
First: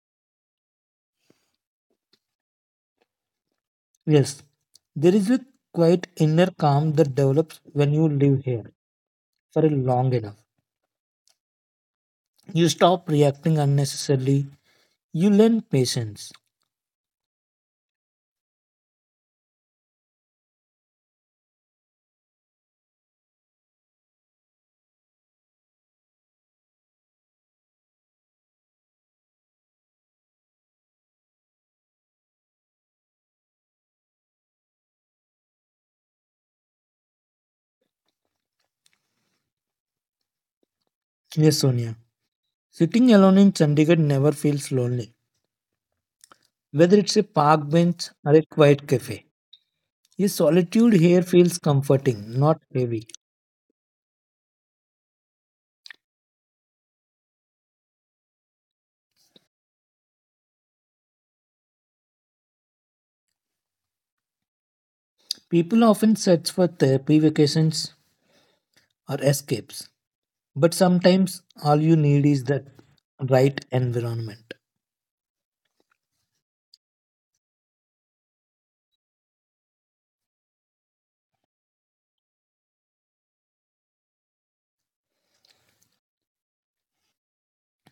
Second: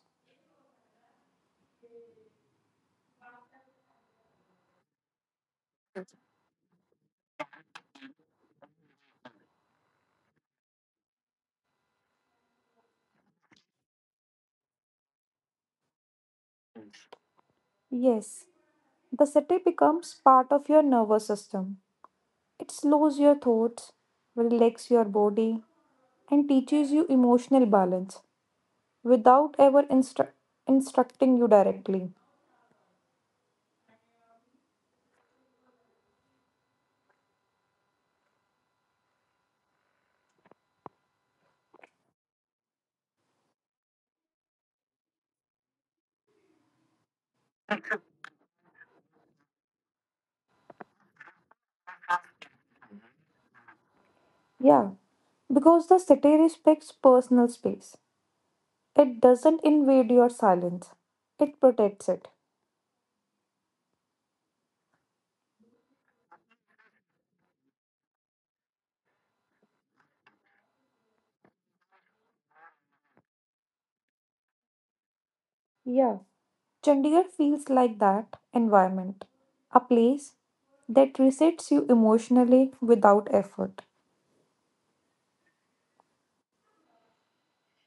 S2: Yes, there is a quiet inner calm that develops when you live here for a long enough. You stop reacting unnecessarily. You learn patience.
S1: Yes, the city becomes part of your nervous system. It slows your thoughts, relaxes your body, and teaches you emotional balance without ever instru- instructing you directly.
S2: Yes, Sonia. Sitting alone in Chandigarh never feels lonely, whether it's a park bench or a quiet cafe. Your solitude here feels comforting, not heavy.
S1: Yeah, because the city respects personal space. It doesn't invade your silence, it protects it.
S2: People often search for therapy vacations or escapes, but sometimes all you need is the right environment.
S1: Yeah. Chandigarh feels like that environment, a place that resets you emotionally without effort.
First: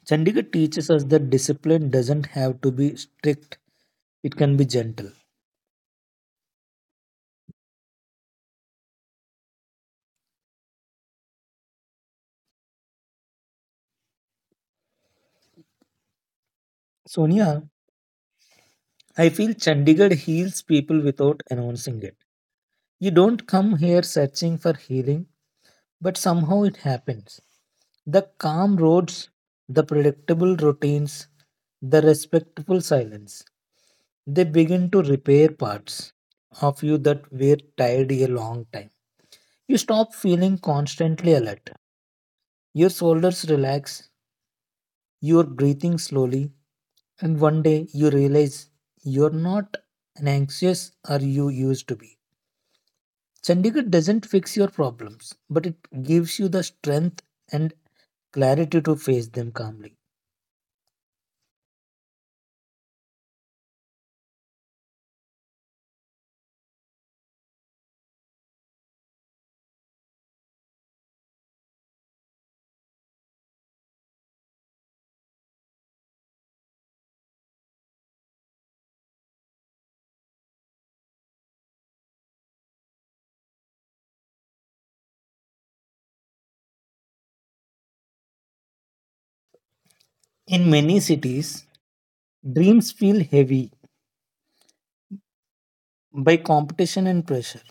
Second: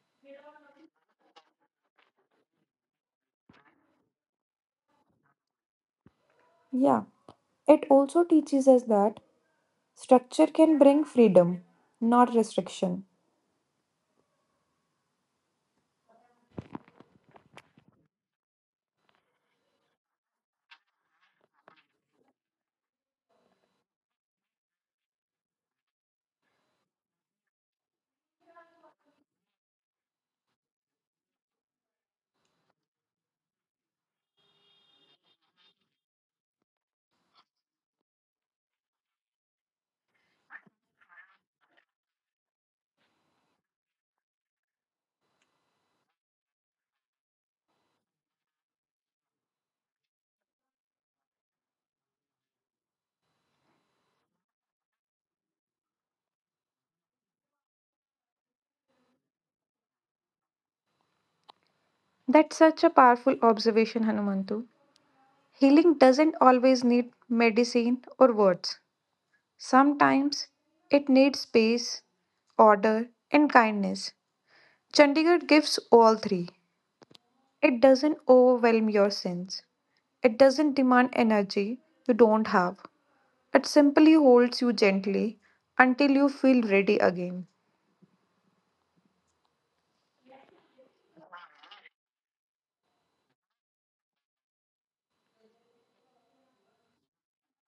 S2: Chandigarh teaches us that discipline doesn't have to be strict, it can be gentle.
S1: Yeah, it also teaches us that structure can bring freedom, not restriction.
S2: Sonia, I feel Chandigarh heals people without announcing it. You don't come here searching for healing, but somehow it happens. The calm roads, the predictable routines, the respectful silence. They begin to repair parts of you that were tired a long time. You stop feeling constantly alert. Your shoulders relax, you are breathing slowly, and one day you realize you're not an anxious or you used to be. Chandigarh doesn't fix your problems, but it gives you the strength and clarity to face them calmly.
S1: That's such a powerful observation, Hanumantu. Healing doesn't always need medicine or words. Sometimes it needs space, order, and kindness. Chandigarh gives all three. It doesn't overwhelm your sense. It doesn't demand energy you don't have. It simply holds you gently until you feel ready again.
S2: In many cities, dreams feel heavy by competition and pressure.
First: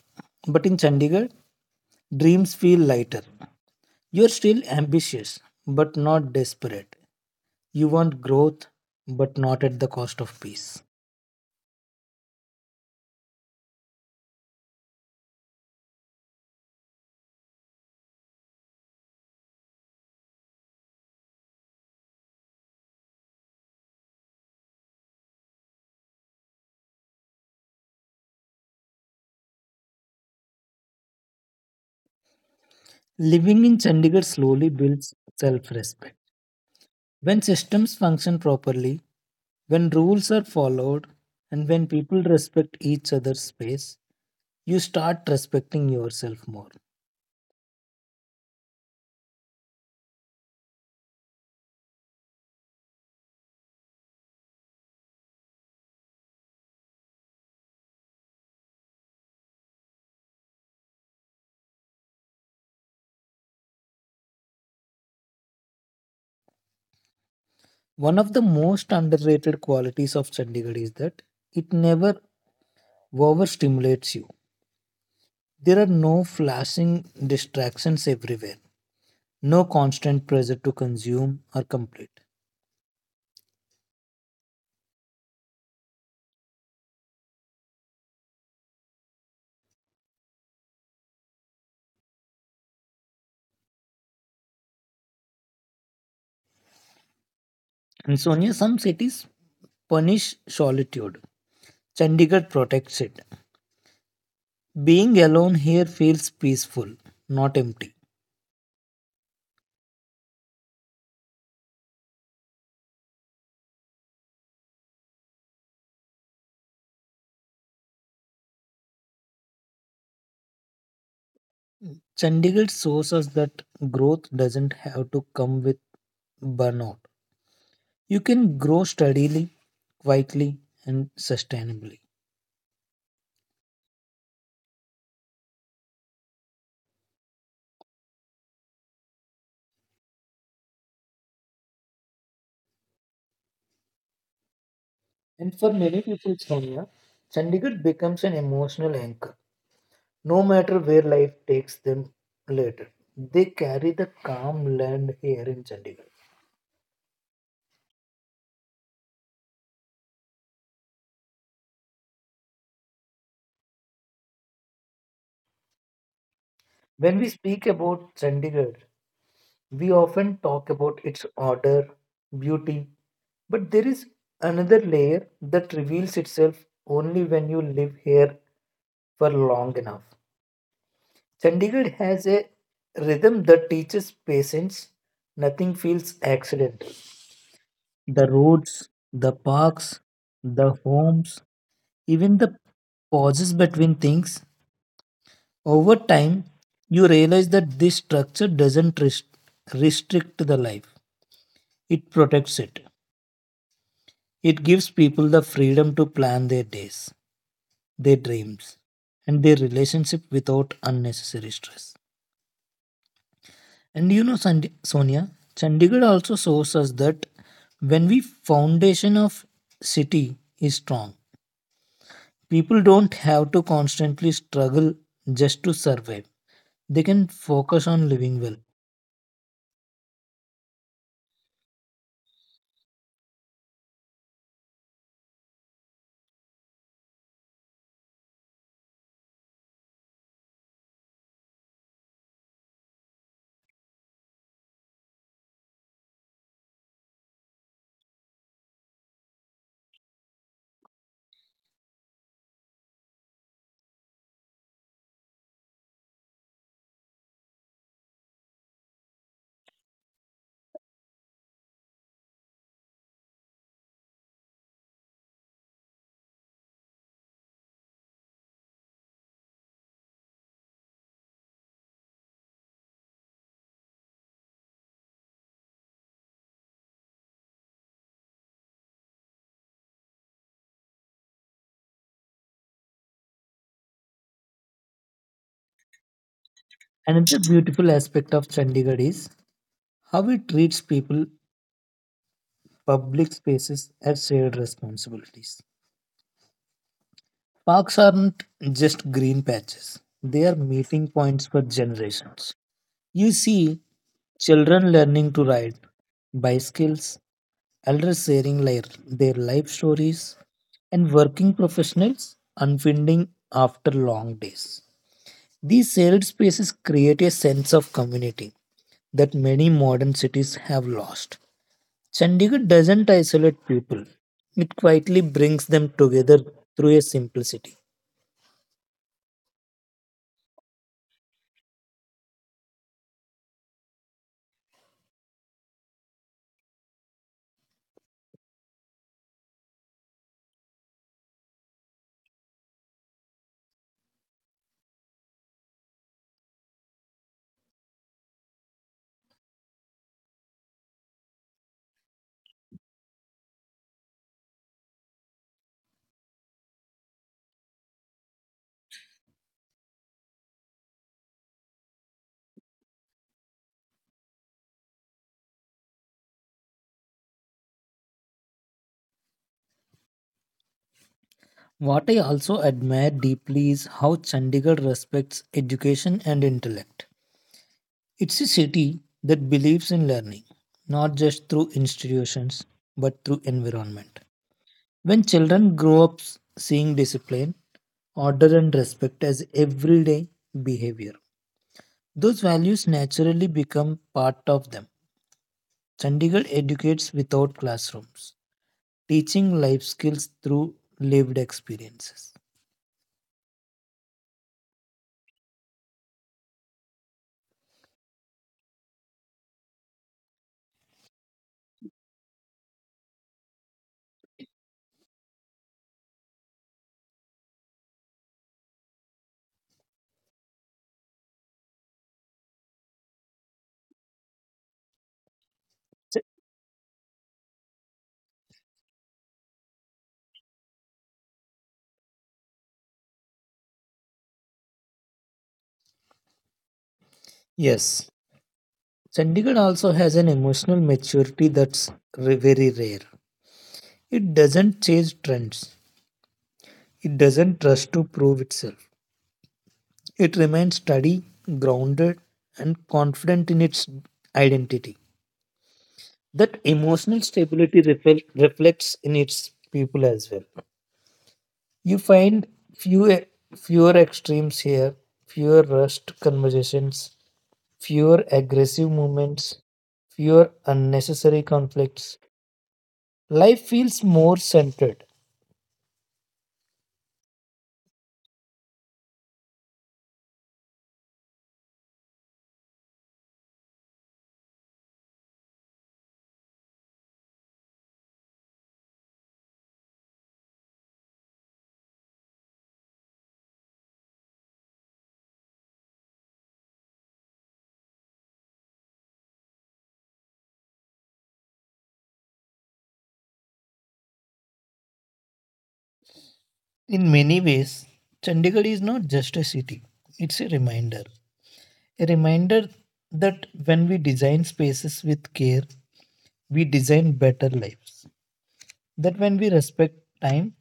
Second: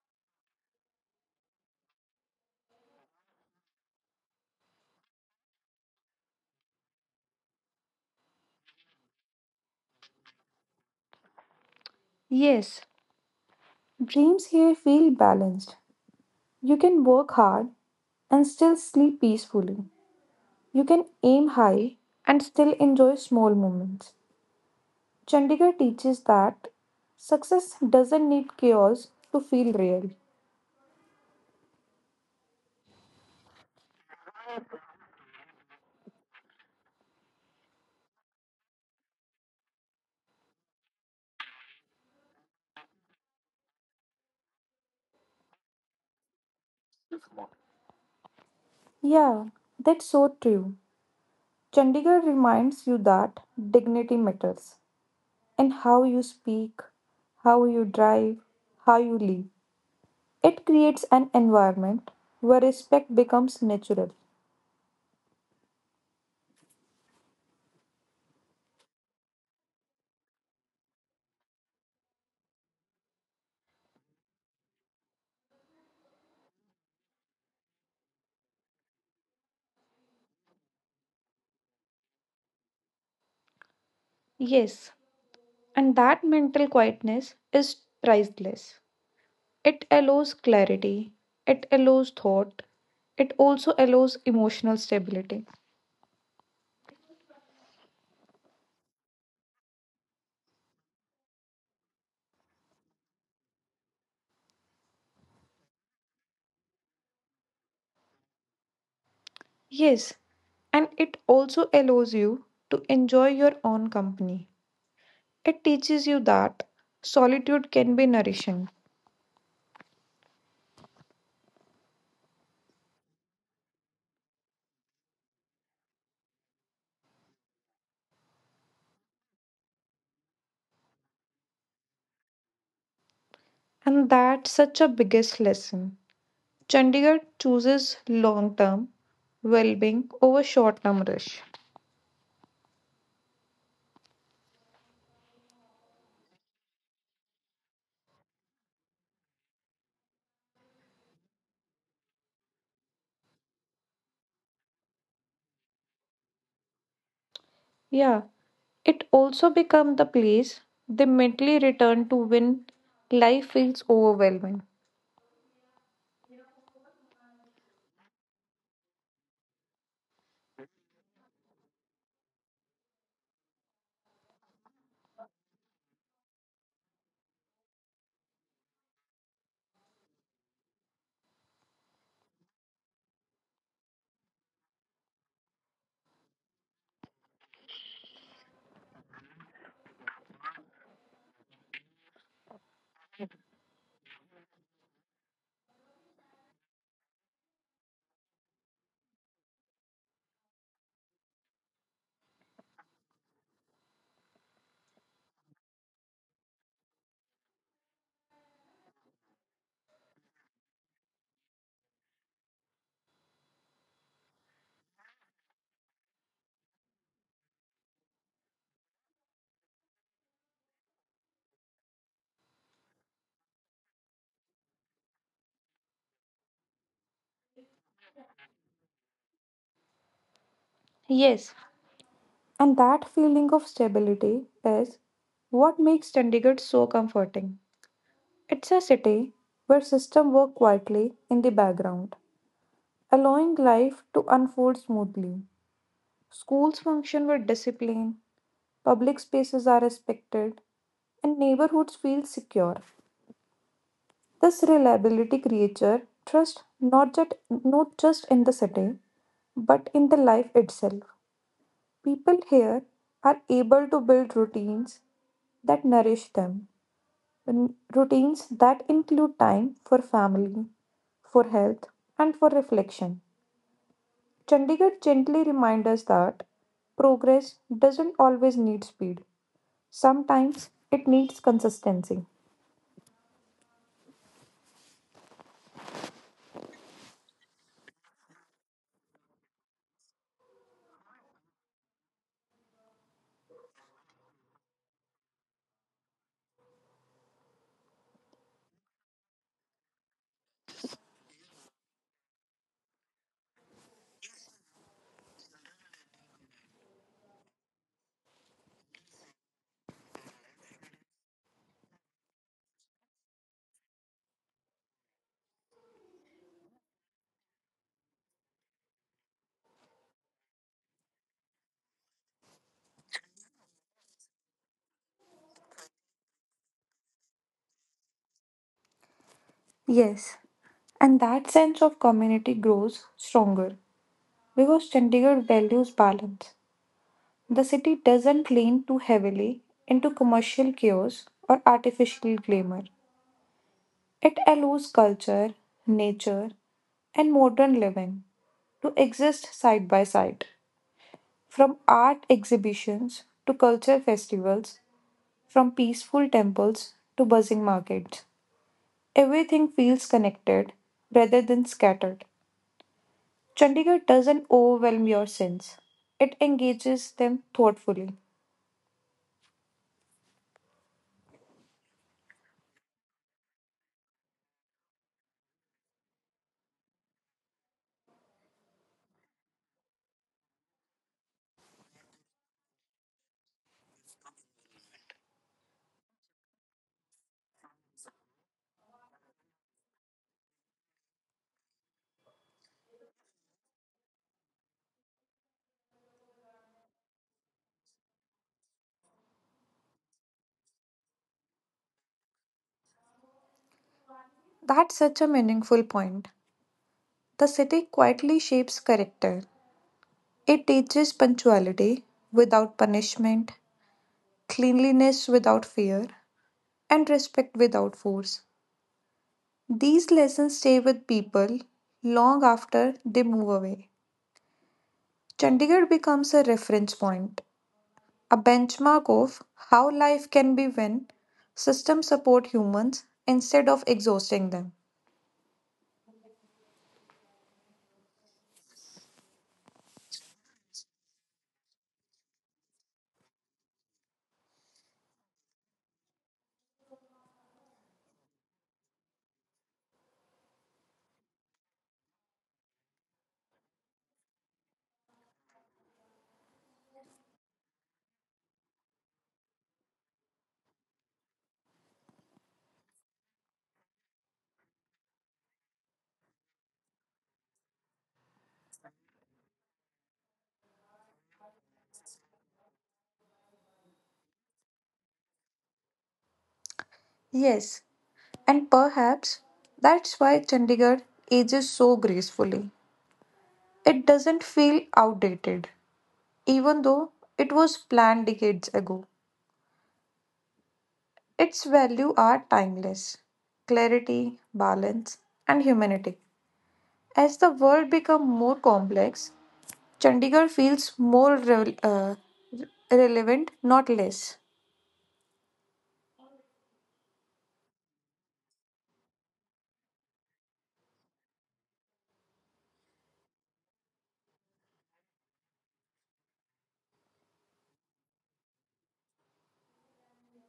S2: But in Chandigarh, dreams feel lighter. You're still ambitious, but not desperate. You want growth, but not at the cost of peace.
S1: Yes, dreams here feel balanced. You can work hard and still sleep peacefully. You can aim high and still enjoy small moments. Chandigarh teaches that success doesn't need chaos to feel real.
S2: Living in Chandigarh slowly builds self respect. When systems function properly, when rules are followed, and when people respect each other's space, you start respecting yourself more.
S1: Yeah, that's so true. Chandigarh reminds you that dignity matters and how you speak, how you drive, how you live. It creates an environment where respect becomes natural.
S2: One of the most underrated qualities of Chandigarh is that it never overstimulates you. There are no flashing distractions everywhere, no constant pressure to consume or complete.
S1: Yes, and that mental quietness is priceless. It allows clarity, it allows thought, it also allows emotional stability.
S2: And Sonia, some cities punish solitude. Chandigarh protects it. Being alone here feels peaceful, not empty.
S1: Yes, and it also allows you to enjoy your own company. It teaches you that solitude can be nourishing,
S2: Chandigarh shows us that growth doesn't have to come with burnout. You can grow steadily, quietly, and sustainably.
S1: and that's such a biggest lesson. Chandigarh chooses long term well being over short term rush.
S2: And for many people, Sonia, Chandigarh becomes an emotional anchor. No matter where life takes them later, they carry the calm land here in Chandigarh.
S1: Yeah, it also becomes the place they mentally return to when life feels overwhelming.
S2: When we speak about Chandigarh, we often talk about its order, beauty, but there is another layer that reveals itself only when you live here for long enough. Chandigarh has a rhythm that teaches patience. Nothing feels accidental. The roads, the parks, the homes, even the pauses between things. Over time, you realize that this structure doesn't rest- restrict the life, it protects it. It gives people the freedom to plan their days, their dreams, and their relationship without unnecessary stress. And you know, Sandi- Sonia, Chandigarh also shows us that when we foundation of city is strong, people don't have to constantly struggle just to survive. They can focus on living well.
S1: Yes, and that feeling of stability is what makes Chandigarh so comforting. It's a city where systems work quietly in the background allowing life to unfold smoothly. Schools function with discipline, public spaces are respected, and neighborhoods feel secure. This reliability creates trust not just, not just in the city, but in the life itself. People here are able to build routines that nourish them, and routines that include time for family, for health, and for reflection. Chandigarh gently reminds us that progress doesn't always need speed, sometimes it needs consistency.
S2: Another beautiful aspect of Chandigarh is how it treats people, public spaces as shared responsibilities. Parks aren't just green patches; they are meeting points for generations. You see children learning to ride bicycles, elders sharing li- their life stories, and working professionals unwinding after long days. These shared spaces create a sense of community that many modern cities have lost. Chandigarh doesn't isolate people, it quietly brings them together through a simplicity.
S1: Yes, and that sense of community grows stronger because Chandigarh values balance. The city doesn't lean too heavily into commercial chaos or artificial glamour. It allows culture, nature, and modern living to exist side by side. From art exhibitions to culture festivals, from peaceful temples to buzzing markets, everything feels connected rather than scattered. Chandigarh doesn't overwhelm your sense, it engages them thoughtfully.
S2: What I also admire deeply is how Chandigarh respects education and intellect. It's a city that believes in learning, not just through institutions, but through environment. When children grow up s- seeing discipline, order, and respect as everyday behavior, those values naturally become part of them. Chandigarh educates without classrooms, teaching life skills through lived experiences.
S1: That's such a meaningful point. The city quietly shapes character. It teaches punctuality without punishment, cleanliness without fear, and respect without force. These lessons stay with people long after they move away. Chandigarh
S2: Ch-
S1: becomes a reference point, a benchmark of how life can be when systems support humans instead of exhausting them.
S2: Yes, Chandigarh also has an emotional maturity that's r- very rare. It doesn't chase trends, it doesn't rush to prove itself. It remains steady, grounded, and confident in its identity. That emotional stability refle- reflects in its people as well. You find few, fewer extremes here, fewer rushed conversations, fewer aggressive movements, fewer unnecessary conflicts. Life feels more centered.
S1: Yes, and perhaps that's why Chandigarh ages so gracefully. It doesn't feel outdated, even though it was planned decades ago. Its values are timeless clarity, balance, and humanity. As the world becomes more complex, Chandigarh feels more rel- uh, relevant, not less.
S2: In many ways, Chandigarh is not just a city, it's a reminder. A reminder that when we design spaces with care, we design better lives. That when we respect time,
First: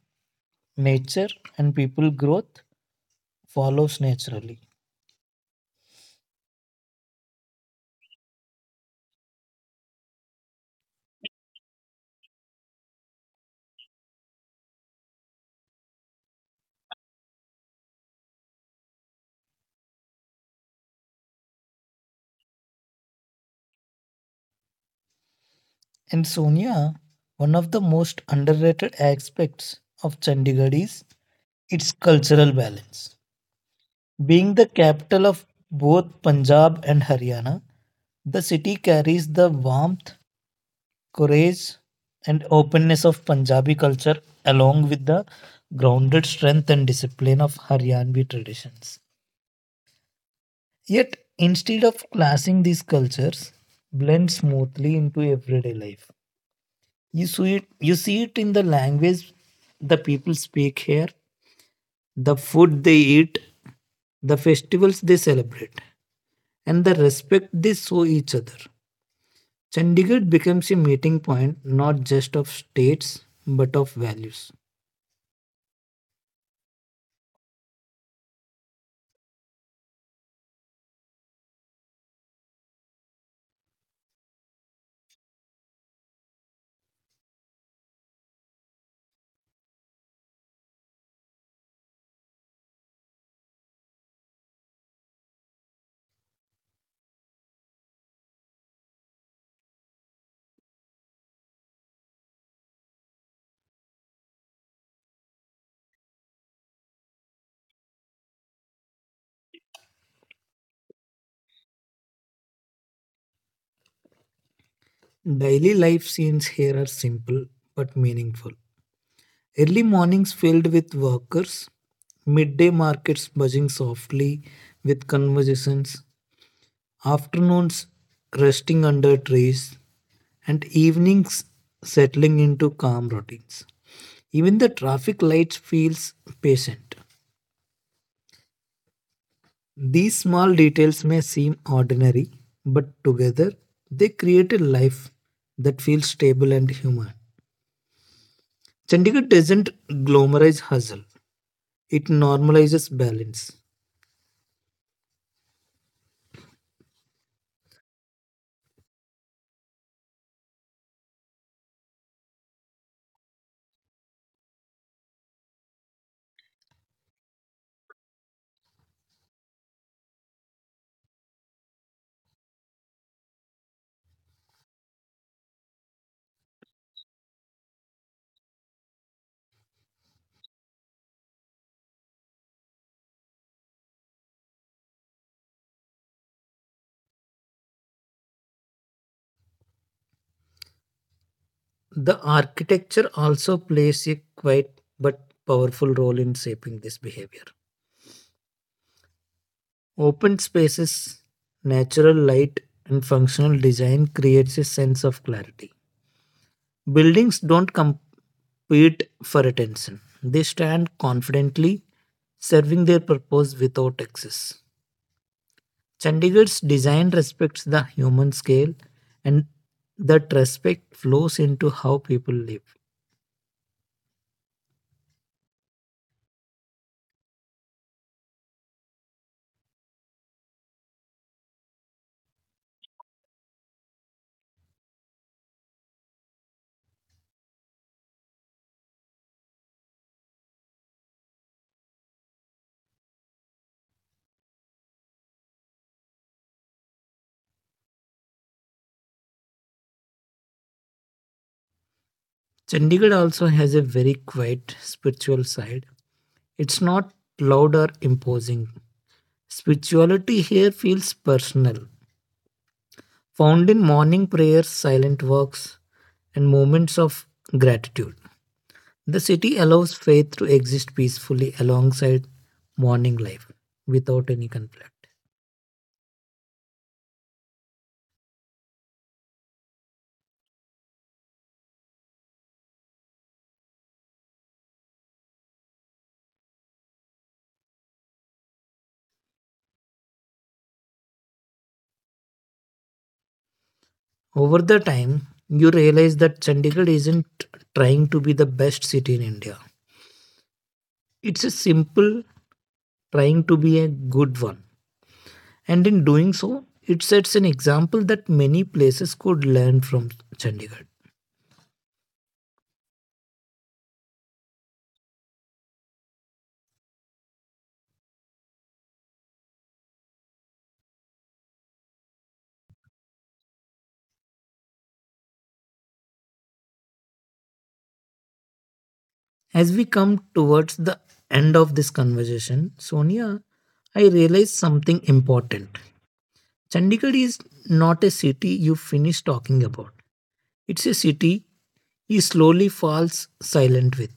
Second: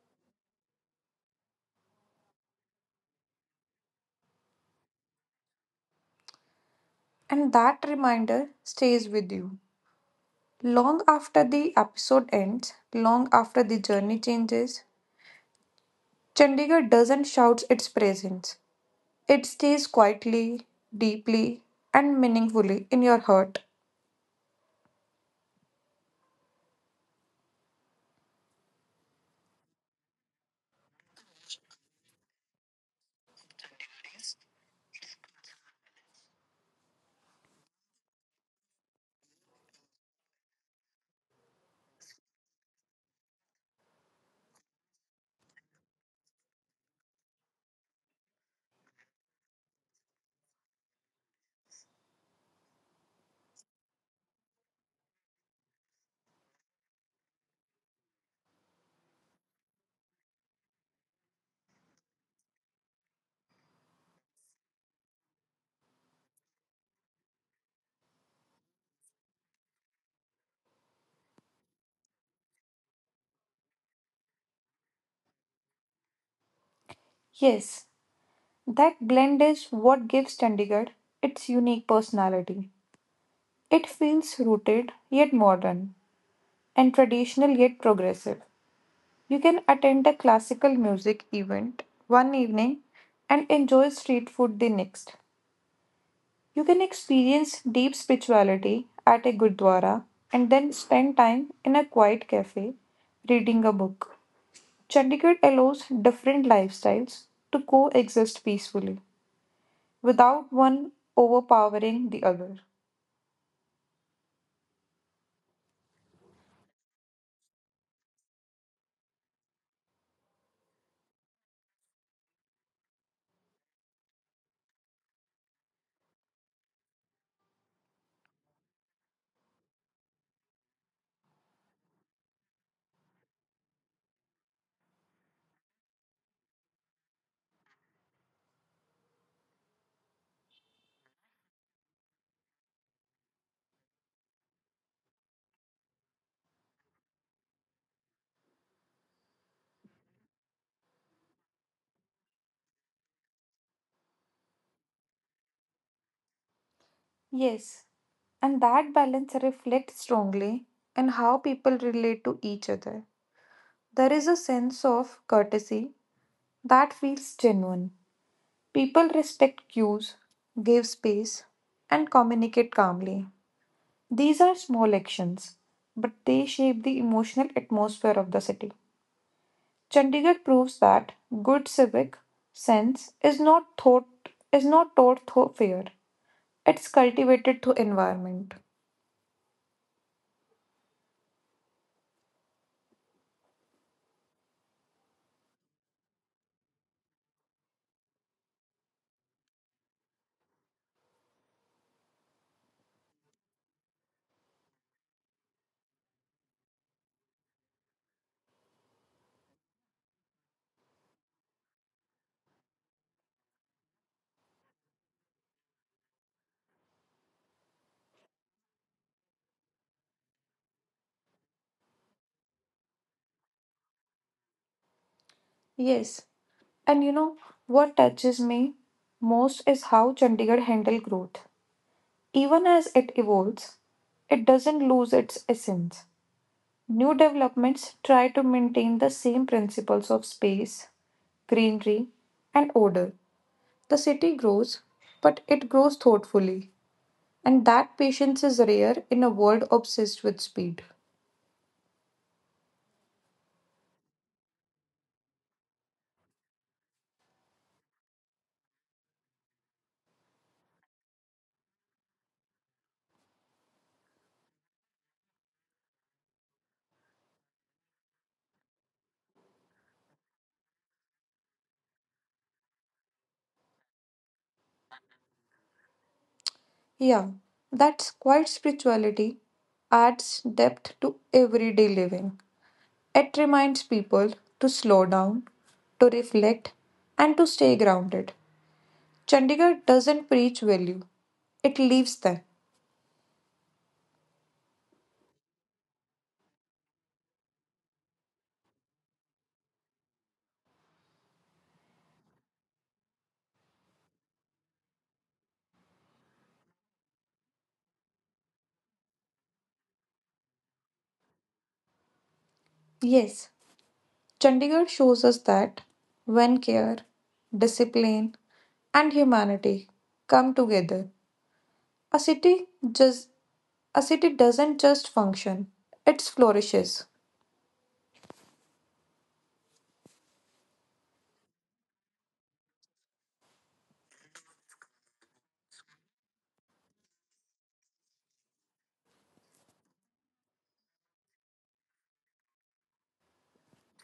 S2: nature, and people, growth follows naturally.
S1: And that reminder stays with you. Long after the episode ends, long after the journey changes, Chandigarh doesn't shout its presence. It stays quietly, deeply, and meaningfully in your heart.
S2: And Sonia, one of the most underrated aspects of Chandigarh is its cultural balance. Being the capital of both Punjab and Haryana, the city carries the warmth courage and openness of Punjabi culture, along with the grounded strength and discipline of Haryanvi traditions. Yet, instead of clashing these cultures, blend smoothly into everyday life. You see it, you see it in the language the people speak here, the food they eat, the festivals they celebrate, and the respect they show each other. Chandigarh becomes a meeting point not just of states but of values.
S1: Yes, that blend is what gives Chandigarh its unique personality. It feels rooted yet modern, and traditional yet progressive. You can attend a classical music event one evening and enjoy street food the next. You can experience deep spirituality at a gurdwara and then spend time in a quiet cafe reading a book. Chandigarh allows different lifestyles to coexist peacefully without one overpowering the other.
S2: Daily life scenes here are simple but meaningful. Early mornings filled with workers, midday markets buzzing softly with conversations, afternoons resting under trees, and evenings settling into calm routines. Even the traffic lights feels patient. These small details may seem ordinary, but together they create a life that feels stable and human. Chandigarh doesn't glamorize hustle, it normalizes balance.
S1: Yes, and that balance reflects strongly in how people relate to each other. There is a sense of courtesy that feels genuine. People respect cues, give space, and communicate calmly. These are small actions, but they shape the emotional atmosphere of the city. Chandigarh proves that good civic sense is not thought is not taught through fear. It's cultivated through environment.
S2: The architecture also plays a quiet but powerful role in shaping this behavior. Open spaces, natural light, and functional design creates a sense of clarity. Buildings don't compete for attention. They stand confidently, serving their purpose without excess. Chandigarh's design respects the human scale and that respect flows into how people live.
S1: Yes, and you know what touches me most is how Chandigarh handle growth. Even as it evolves, it doesn't lose its essence. New developments try to maintain the same principles of space, greenery, and order. The city grows, but it grows thoughtfully, and that patience is rare in a world obsessed with speed.
S2: Chandigarh also has a very quiet spiritual side. It's not loud or imposing. Spirituality here feels personal, found in morning prayers, silent walks, and moments of gratitude. The city allows faith to exist peacefully alongside morning life without any conflict.
S1: Yeah, that's quite spirituality adds depth to everyday living. It reminds people to slow down, to reflect, and to stay grounded. Chandigarh doesn't preach value, it leaves them.
S2: Over the time, you realize that Chandigarh isn't trying to be the best city in India. It's a simple trying to be a good one. And in doing so, it sets an example that many places could learn from Chandigarh.
S1: Yes, Chandigarh shows us that when care, discipline, and humanity come together, a city just a city doesn't just function, it flourishes.
S2: As we come towards the end of this conversation, Sonia, I realized something important. Chandigarh is not a city you finish talking about. It's a city you slowly falls silent with.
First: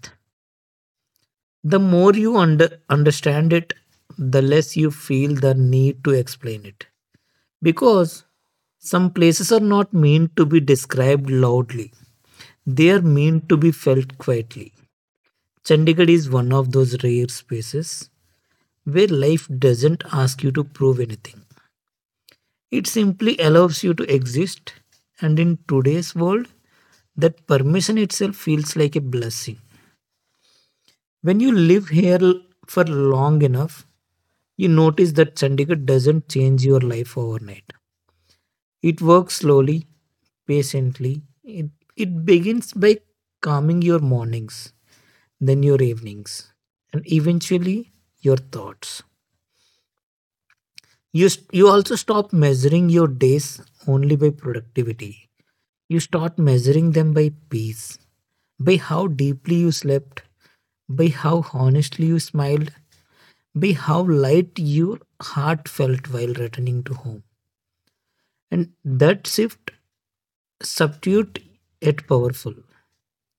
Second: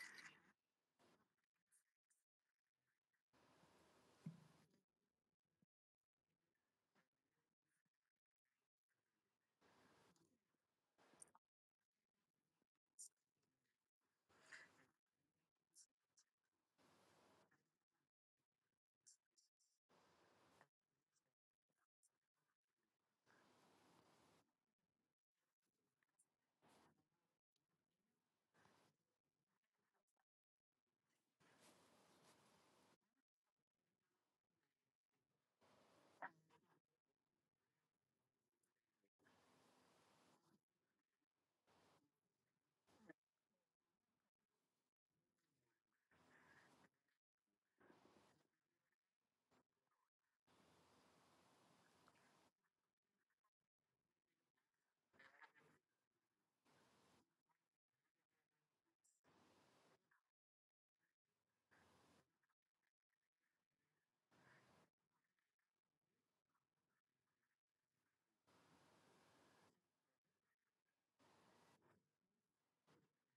S2: The more you under, understand it, the less you feel the need to explain it. Because some places are not meant to be described loudly, they are meant to be felt quietly. Chandigarh is one of those rare spaces where life doesn't ask you to prove anything. It simply allows you to exist, and in today's world, that permission itself feels like a blessing. When you live here l- for long enough, you notice that Chandigarh doesn't change your life overnight. It works slowly, patiently. It, it begins by calming your mornings, then your evenings, and eventually your thoughts. You, s- you also stop measuring your days only by productivity. You start measuring them by peace, by how deeply you slept, by how honestly you smiled, by how light your heart felt while returning to home. And that shift, substitute yet powerful,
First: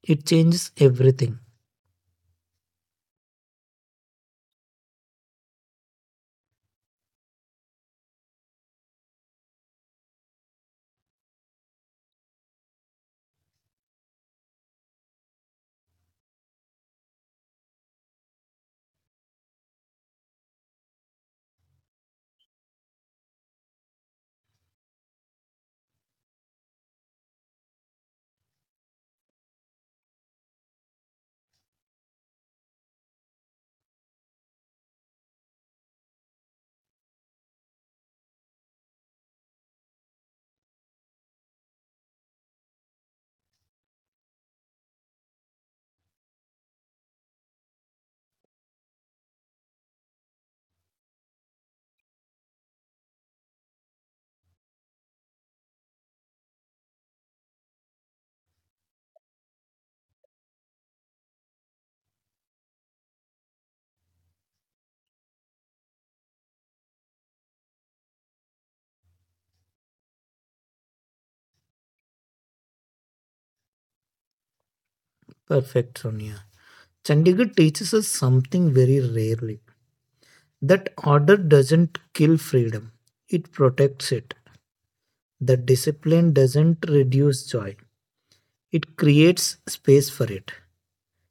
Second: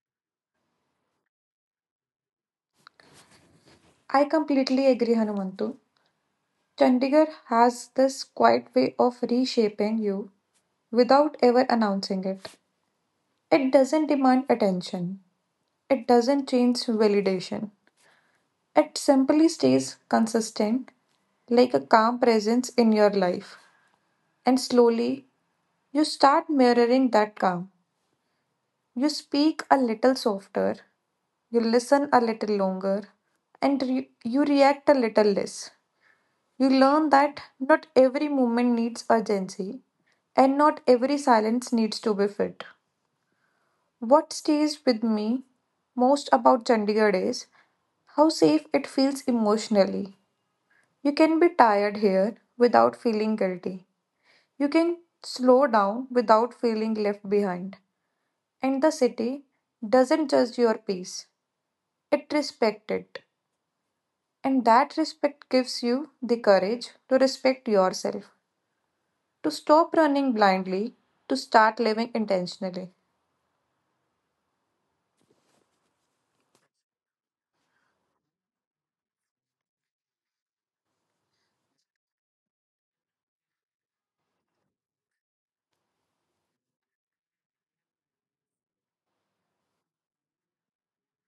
S2: it changes everything.
S1: I completely agree, Hanumantu. Chandigarh has this quiet way of reshaping you without ever announcing it. It doesn't demand attention, it doesn't change validation. It simply stays consistent, like a calm presence in your life. And slowly, you start mirroring that calm. You speak a little softer, you listen a little longer, and re- you react a little less. You learn that not every movement needs urgency, and not every silence needs to be fit. What stays with me most about Chandigarh is how safe it feels emotionally. You can be tired here without feeling guilty. You can slow down without feeling left behind. And the city doesn't judge your peace, it respects it. And that respect gives you the courage to respect yourself. To stop running blindly, to start living intentionally.
S2: Perfect, Sonia. Chandigarh teaches us something very rarely that order doesn't kill freedom, it protects it. That discipline doesn't reduce joy, it creates space for it.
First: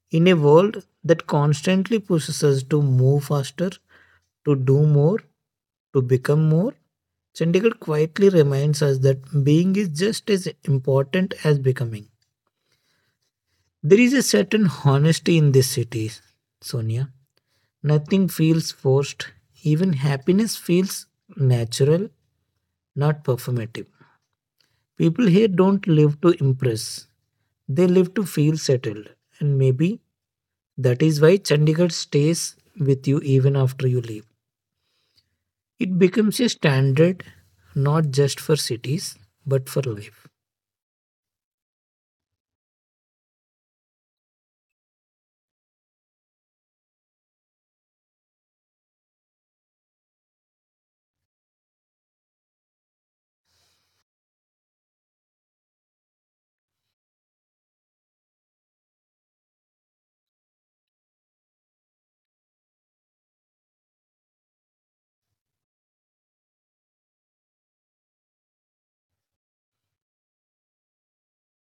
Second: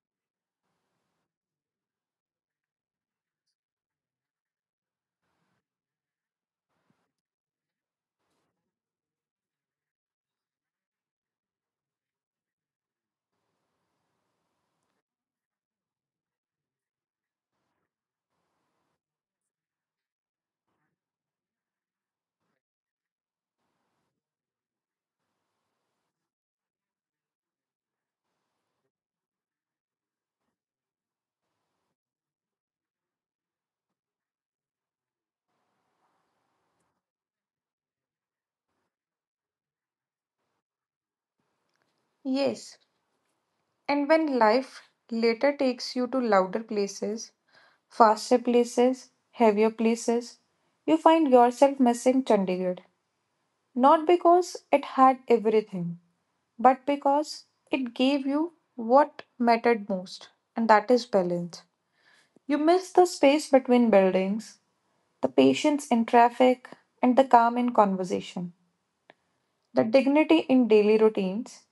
S2: In a world that constantly pushes us to move faster, to do more, to become more, Chandigarh quietly reminds us that being is just as important as becoming. There is a certain honesty in these cities, Sonia. Nothing feels forced. Even happiness feels natural, not performative. People here don't live to impress, they live to feel settled. And maybe that is why Chandigarh stays with you even after you leave. It becomes a standard not just for cities, but for life.
S1: Yes, and when life later takes you to louder places, faster places, heavier places, you find yourself missing Chandigarh. Not because it had everything, but because it gave you what mattered most, and that is balance. You miss the space between buildings, the patience in traffic, and the calm in conversation, the dignity in daily routines,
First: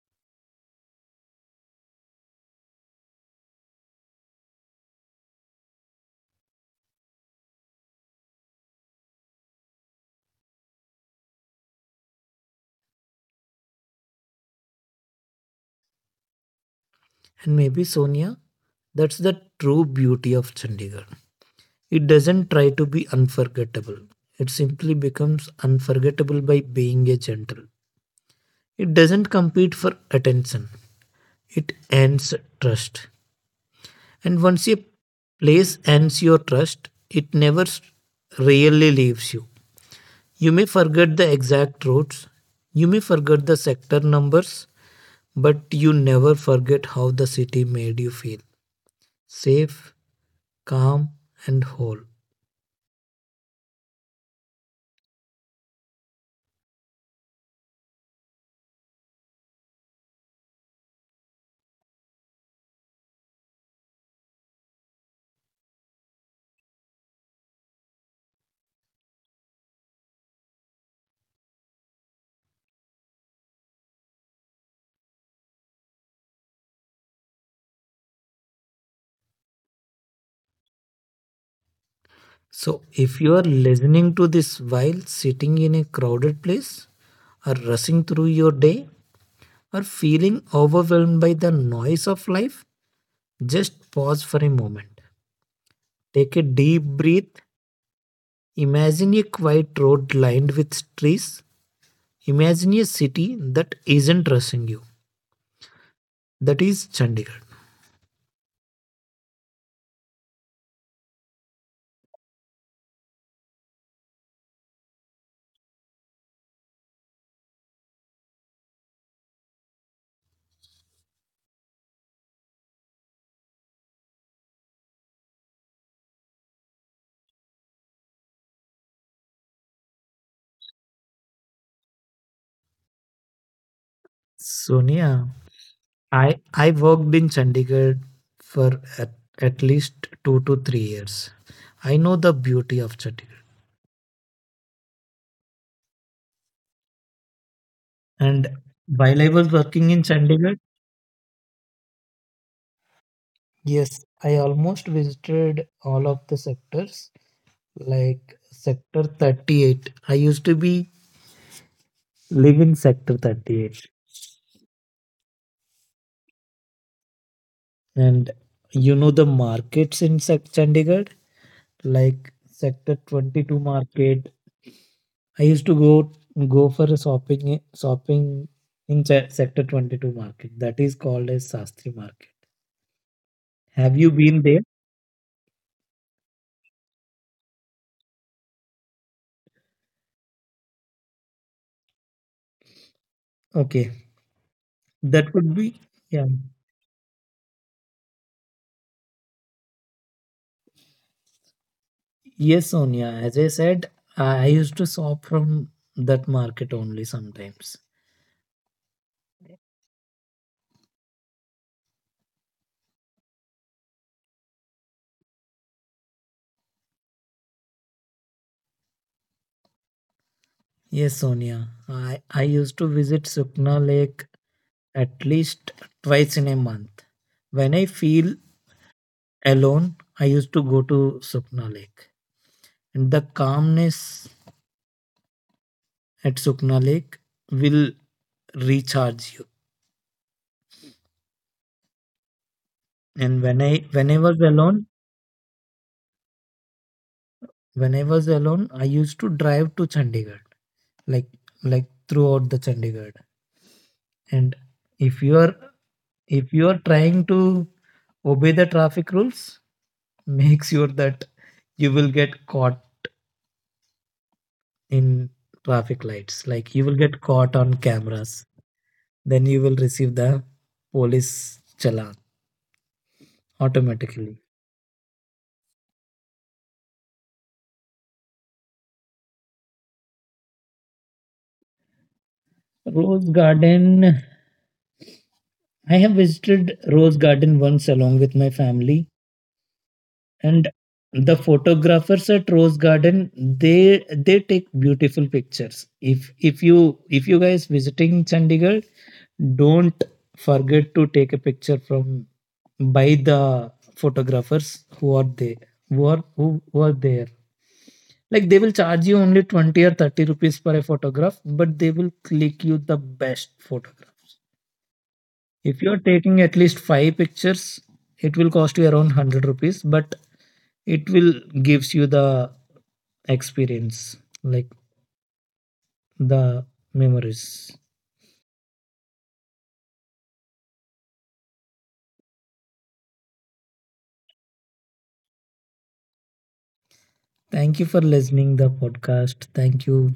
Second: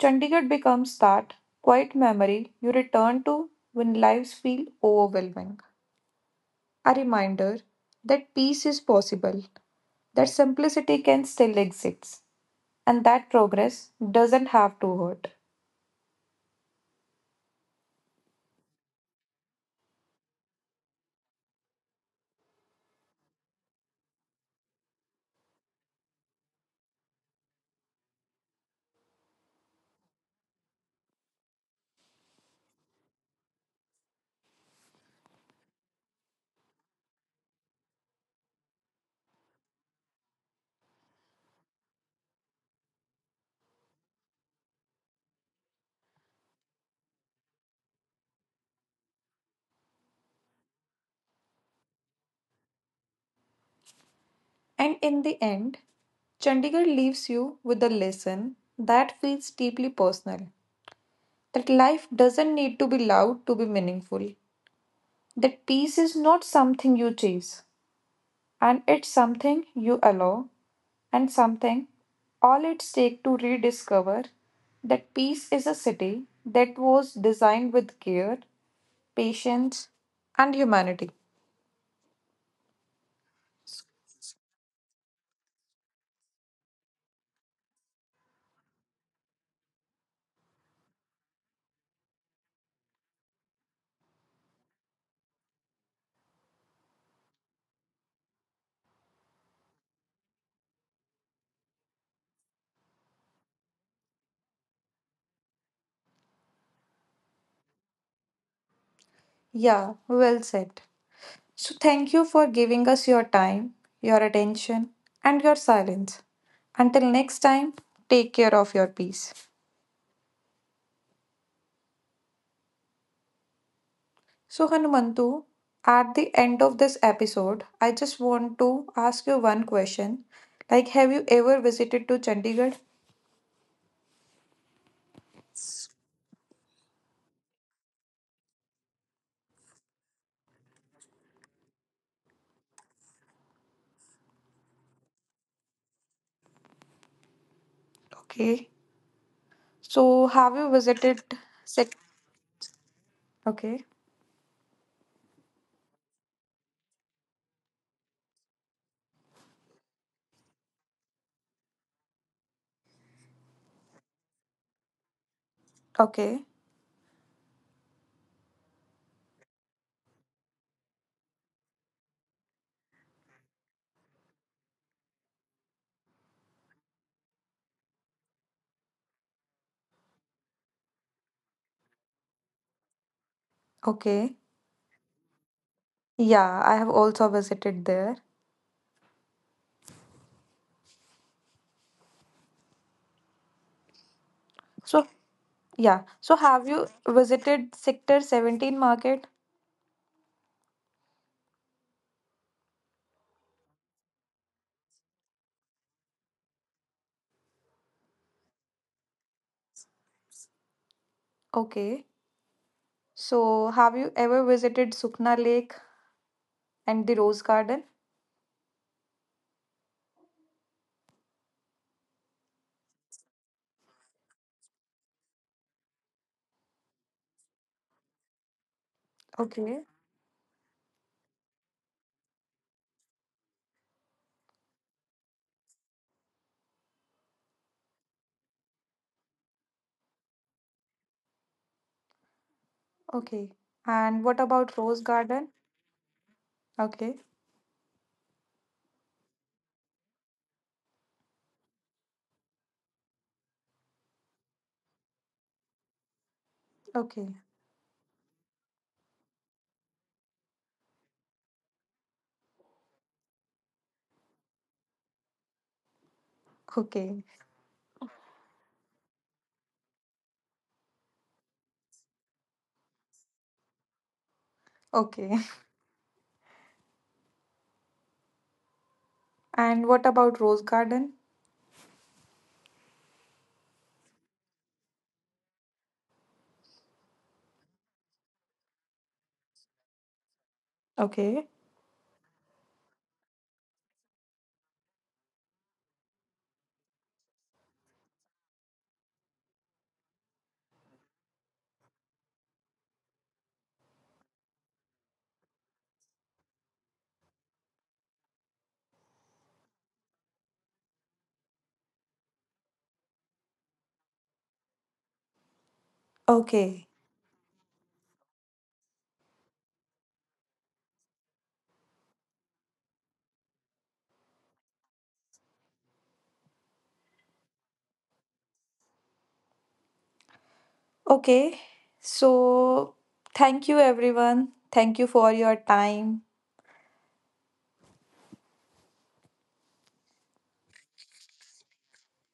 S1: Chandigarh becomes that quiet memory you return to when lives feel overwhelming. A reminder that peace is possible, that simplicity can still exist, and that progress doesn't have to hurt.
S2: And maybe, Sonia, that's the true beauty of Chandigarh. It doesn't try to be unforgettable. It simply becomes unforgettable by being a gentle. It doesn't compete for attention. It earns trust. And once a place earns your trust, it never s- really leaves you. You may forget the exact routes, you may forget the sector numbers, but you never forget how the city made you feel safe, calm, and whole.
S1: And in the end, Chandigarh leaves you with a lesson that feels deeply personal that life doesn't need to be loud to be meaningful, that peace is not something you chase, and it's something you allow and something all it's take to rediscover that peace is a city that was designed with care, patience, and humanity.
S2: So, if you are listening to this while sitting in a crowded place, or rushing through your day, or feeling overwhelmed by the noise of life, just pause for a moment. Take a deep breath. Imagine a quiet road lined with trees. Imagine a city that isn't rushing you. That is Chandigarh.
S1: Yeah, well said. So, thank you for giving us your time, your attention, and your silence. Until next time, take care of your peace. So, Hanumantu, at the end of this episode, I just want to ask you one question. Like, have you ever visited to Chandigarh?
S2: Sonia, I, I worked in Chandigarh for at, at least two to three years. I know the beauty of Chandigarh.
S1: Okay. So,
S2: And
S1: have you
S2: while I
S1: visited
S2: was working in
S1: Sec?
S2: Chandigarh,
S1: Okay,
S2: yes, I almost visited all of the sectors, like sector thirty-eight. I used to be live in sector thirty-eight.
S1: okay,
S2: And you know the markets in sec- Chandigarh, like sector twenty-two market. I used to go go for a shopping shopping in Ch- sector twenty-two market. That is called as Sastri market.
S1: okay.
S2: Have you been there?
S1: Yeah, I have also visited there. So,
S2: Okay,
S1: yeah. So, have you
S2: that would be
S1: visited
S2: yeah.
S1: Sector seventeen market?
S2: Yes, Sonia. As I said, I used to shop from that market only sometimes.
S1: Okay. So, have you ever visited Sukna Lake and the Rose Garden?
S2: Yes, Sonia. I, I used to visit Sukna Lake at least twice in a month. When I
S1: Okay,
S2: feel alone, I used to go to Sukna Lake. And the calmness at Sukna Lake will recharge you.
S1: okay. And what about Rose
S2: And when
S1: Garden?
S2: I when I was alone,
S1: Okay,
S2: When I was alone, I used to drive to Chandigarh, like like throughout the Chandigarh. And if you
S1: okay,
S2: are if you are trying to obey the traffic rules, make sure that you will get caught in
S1: okay,
S2: traffic lights. Like you will get caught on cameras. Then you will receive the police challan
S1: okay.
S2: automatically.
S1: And what about Rose Garden?
S2: Rose Garden. I have visited Rose Garden once along with my family.
S1: Okay,
S2: And the photographers at Rose Garden, they they take beautiful pictures. If if you if you guys visiting Chandigarh, don't forget to take a picture from by the photographers who are there who are who, who are there. Like they will charge you only twenty or thirty rupees for a photograph, but they will click you the best photograph.
S1: okay.
S2: If you're taking at least five pictures, it will cost you around one hundred rupees, but it will gives you the experience, like the memories.
S1: Okay, so thank you everyone. Thank you for your time.
S2: Thank you for listening the podcast. Thank you.